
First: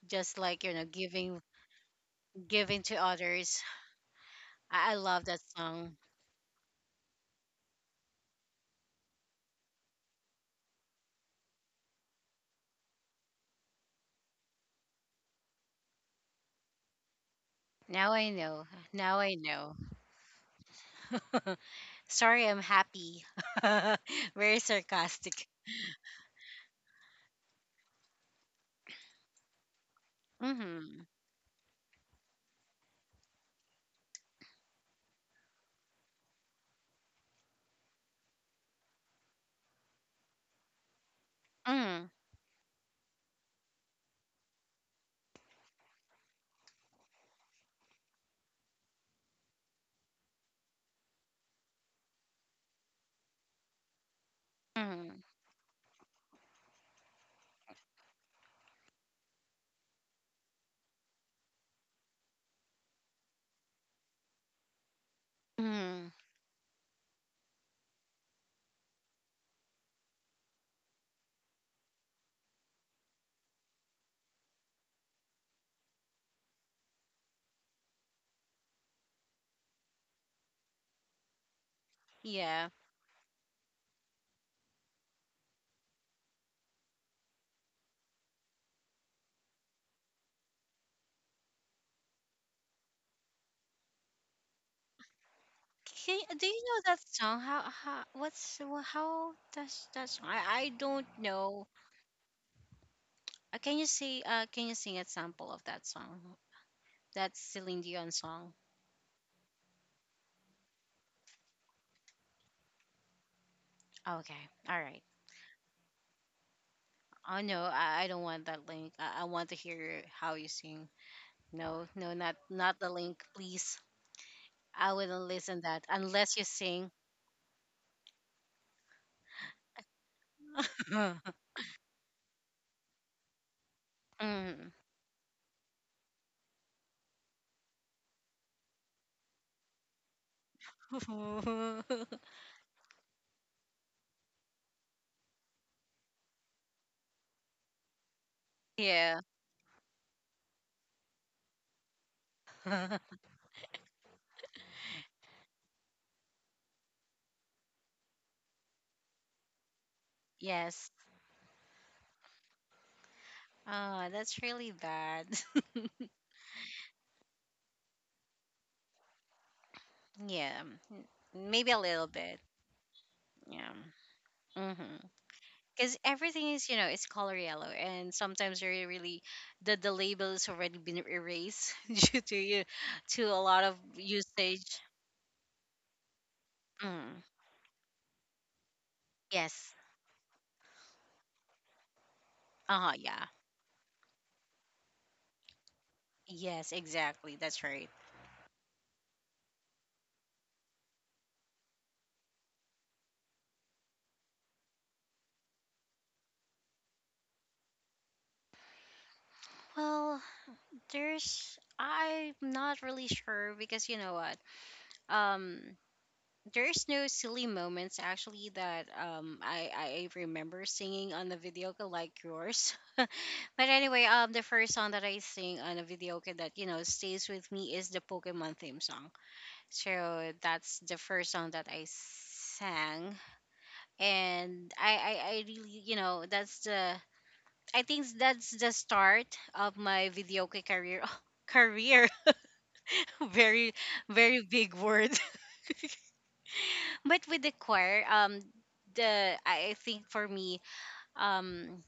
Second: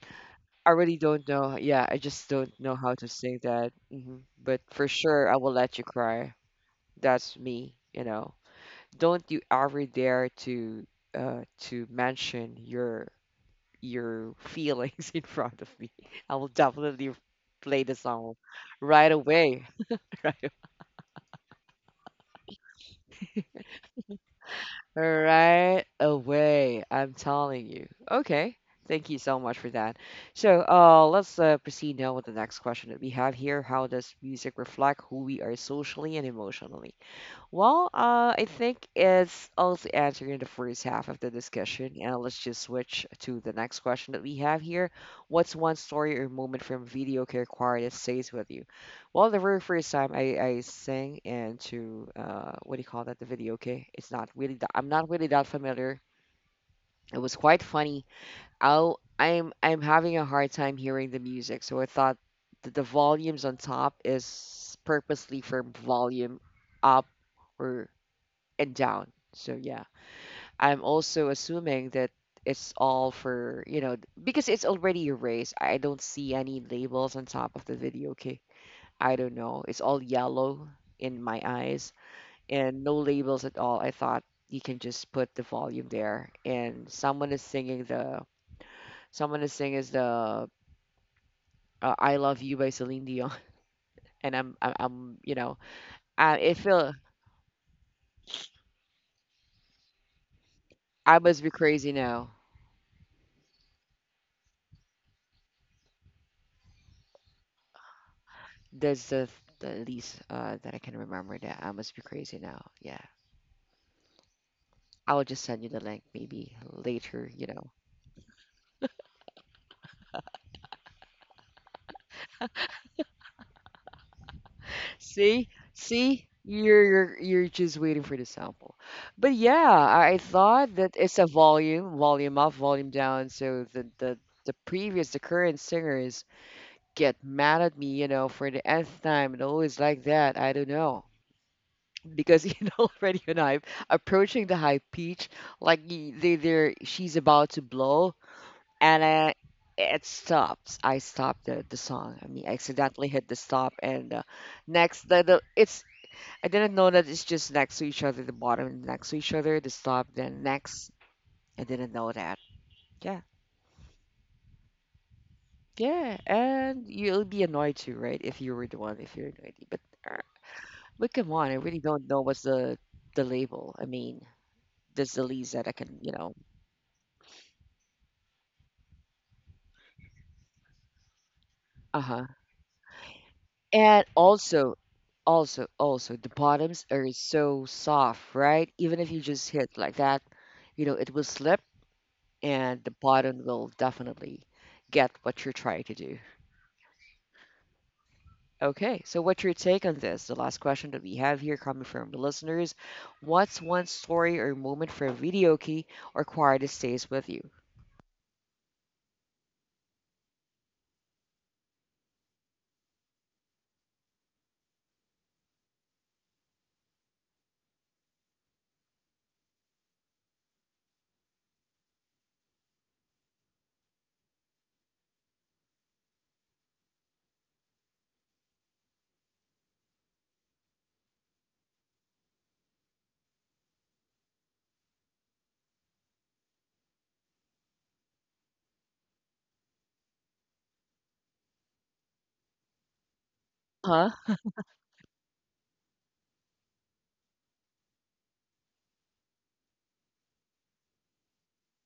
just like I you know really don't giving, know. Yeah, I just don't know giving how to to sing others. that. hmm But for I, I love sure, I that will let you song. cry. That's me, you know. Don't you ever dare to uh to mention your your feelings *laughs* in front of me. I will definitely play the Now I song know. right Now I away. know. *laughs* Sorry, I'm happy. *laughs* Very sarcastic. Right away, I'm telling you. Okay, thank you so much for that. So, Mhm. uh, let's uh, proceed now with the next question that we have here. How does music reflect who we are socially and emotionally? Well, uh, I think it's also answering the first half of the discussion, Mhm. and let's just switch to the next question that we have here. What's one story or moment from video care choir that stays with you? Well, the very first time I, I sang into uh, what do you call that? The video, okay? It's not really that, I'm not Mhm. really that familiar. It was quite funny. I'll, I'm I'm having a hard time hearing the music, so I thought the, the volumes on top is purposely from Mhm. volume up, or and down. So yeah, I'm also assuming that it's all for, you know, because it's already erased. I don't see any labels on top of the video. Okay. I don't know. It's all yellow in my eyes Yeah. and no labels at all. I thought you can just put the volume there and someone is singing the someone is singing is the uh, I Love You by Celine Dion *laughs* and I'm I'm, I'm you know, Can, I do it you know feel that song? How how what's wha- how does that song? I, I don't I must be know. crazy now. Uh, can you say uh can you sing a sample of that song? That's Celine Dion song. That's the, the least uh, that I can remember that I must be crazy now. Yeah. Okay, all right. I'll just send you the link maybe later, Oh you no, know. I, I don't want that link. I, I want to hear how you sing. No, no, not not the link, please. I wouldn't See? listen that See? unless you You're sing. you're you're just waiting for the sample. But yeah, I I thought that it's a *laughs* volume, volume up, volume down. So the the the previous, the current singers get mad at me, you know, for the nth time and always like that. I don't know. Mm. *laughs* Because *laughs* you know already when I'm approaching the high pitch, like y- they they're she's about to blow and Yeah. I, it stops. I stopped the, the song. I mean, I accidentally *laughs* hit the stop, and uh, next the, the it's I didn't know that it's just next to each other, the bottom next to each other, the stop, then Yes. next. I didn't know that. Yeah, Oh, that's really bad. *laughs* yeah, and you'll be annoyed too, right? If you were the one, if you're annoyed, but uh, Yeah. m- but come on, I Maybe a really little don't know bit. what's the the Yeah. label. I mean, Hmm, that's the least that I because can, you know. everything is you know it's color yellow and sometimes really really the the label is already been erased *laughs* Uh due huh. to you to a lot of And also, usage. also, also, the bottoms are Mm, so soft, right? Even if you just yes. hit like that, you know, it will slip and the Uh-huh, yeah, bottom will definitely get what you're trying to do. yes, exactly, that's right. Okay, so what's your take on this? The last question that we have here coming from the listeners. What's one story or moment from video key or choir that stays with you? Well, there's I'm not really sure because you know what um there's no silly moments actually that um I I remember singing on the video like yours. *laughs* But anyway, um the first song that I sing on a video that you know stays with me is the Pokemon theme song. So that's the first song that I sang. And I I, I really you know that's the I think that's the start of my video career *laughs* career *laughs* very Huh? very big word. But with the choir um the i I think for me um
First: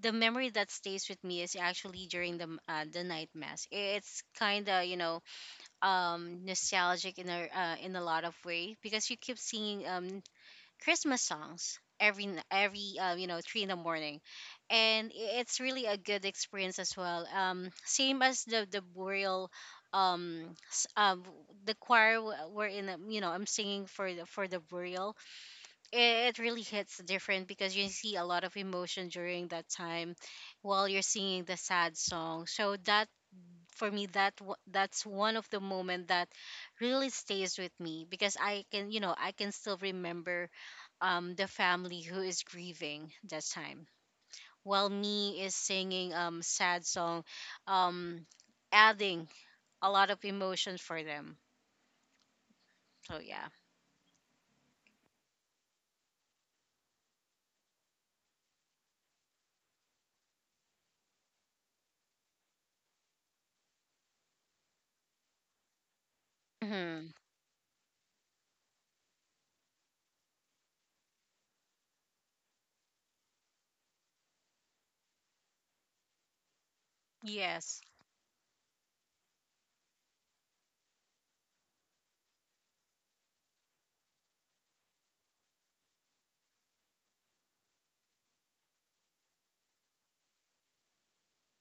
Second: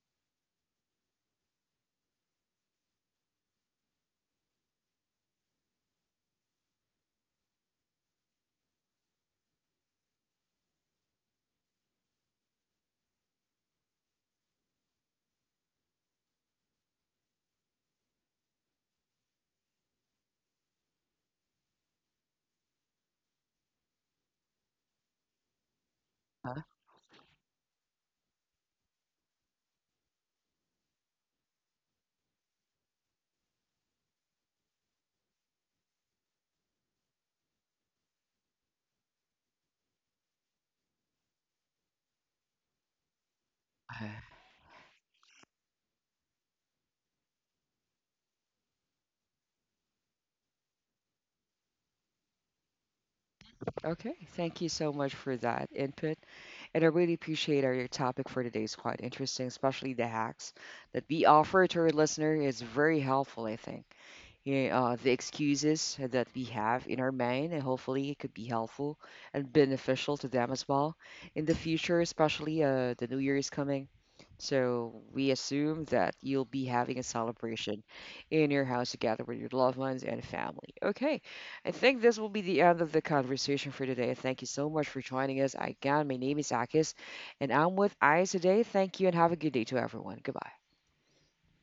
the memory that stays with me is actually during the m- uh, the night mass. It's kind of you know um nostalgic in a uh, in a lot of way because you keep singing um Christmas songs every n- every uh, you know three in the morning. And i- it's really a good experience as well. Um same as the the burial um s- um the choir w- were in um, you know I'm singing for the for the burial. It really hits different because you see a lot of emotion during that time while you're singing the sad song. So that for me that w- that's one of the moment that really stays with me because I can you know I can still remember um the family who is grieving that time Huh? while me is singing um sad song um adding a lot of emotion for them. So yeah. Okay, thank you so much for that input. And I really appreciate our your topic for today is quite interesting, especially the hacks that we offer to our listener is very helpful, I think. You know, uh, the excuses that we have in our Hmm. mind, and hopefully it could be helpful and beneficial to them as well in the future, especially uh, the new year is coming. So we assume that you'll be having a Yes. celebration in your house together with your loved ones and family. Okay, I think this will be the end of the conversation for today. Thank you so much for joining us. Again, my name is Akis, and I'm with Eyes today. Thank you and have a good day to everyone. Goodbye.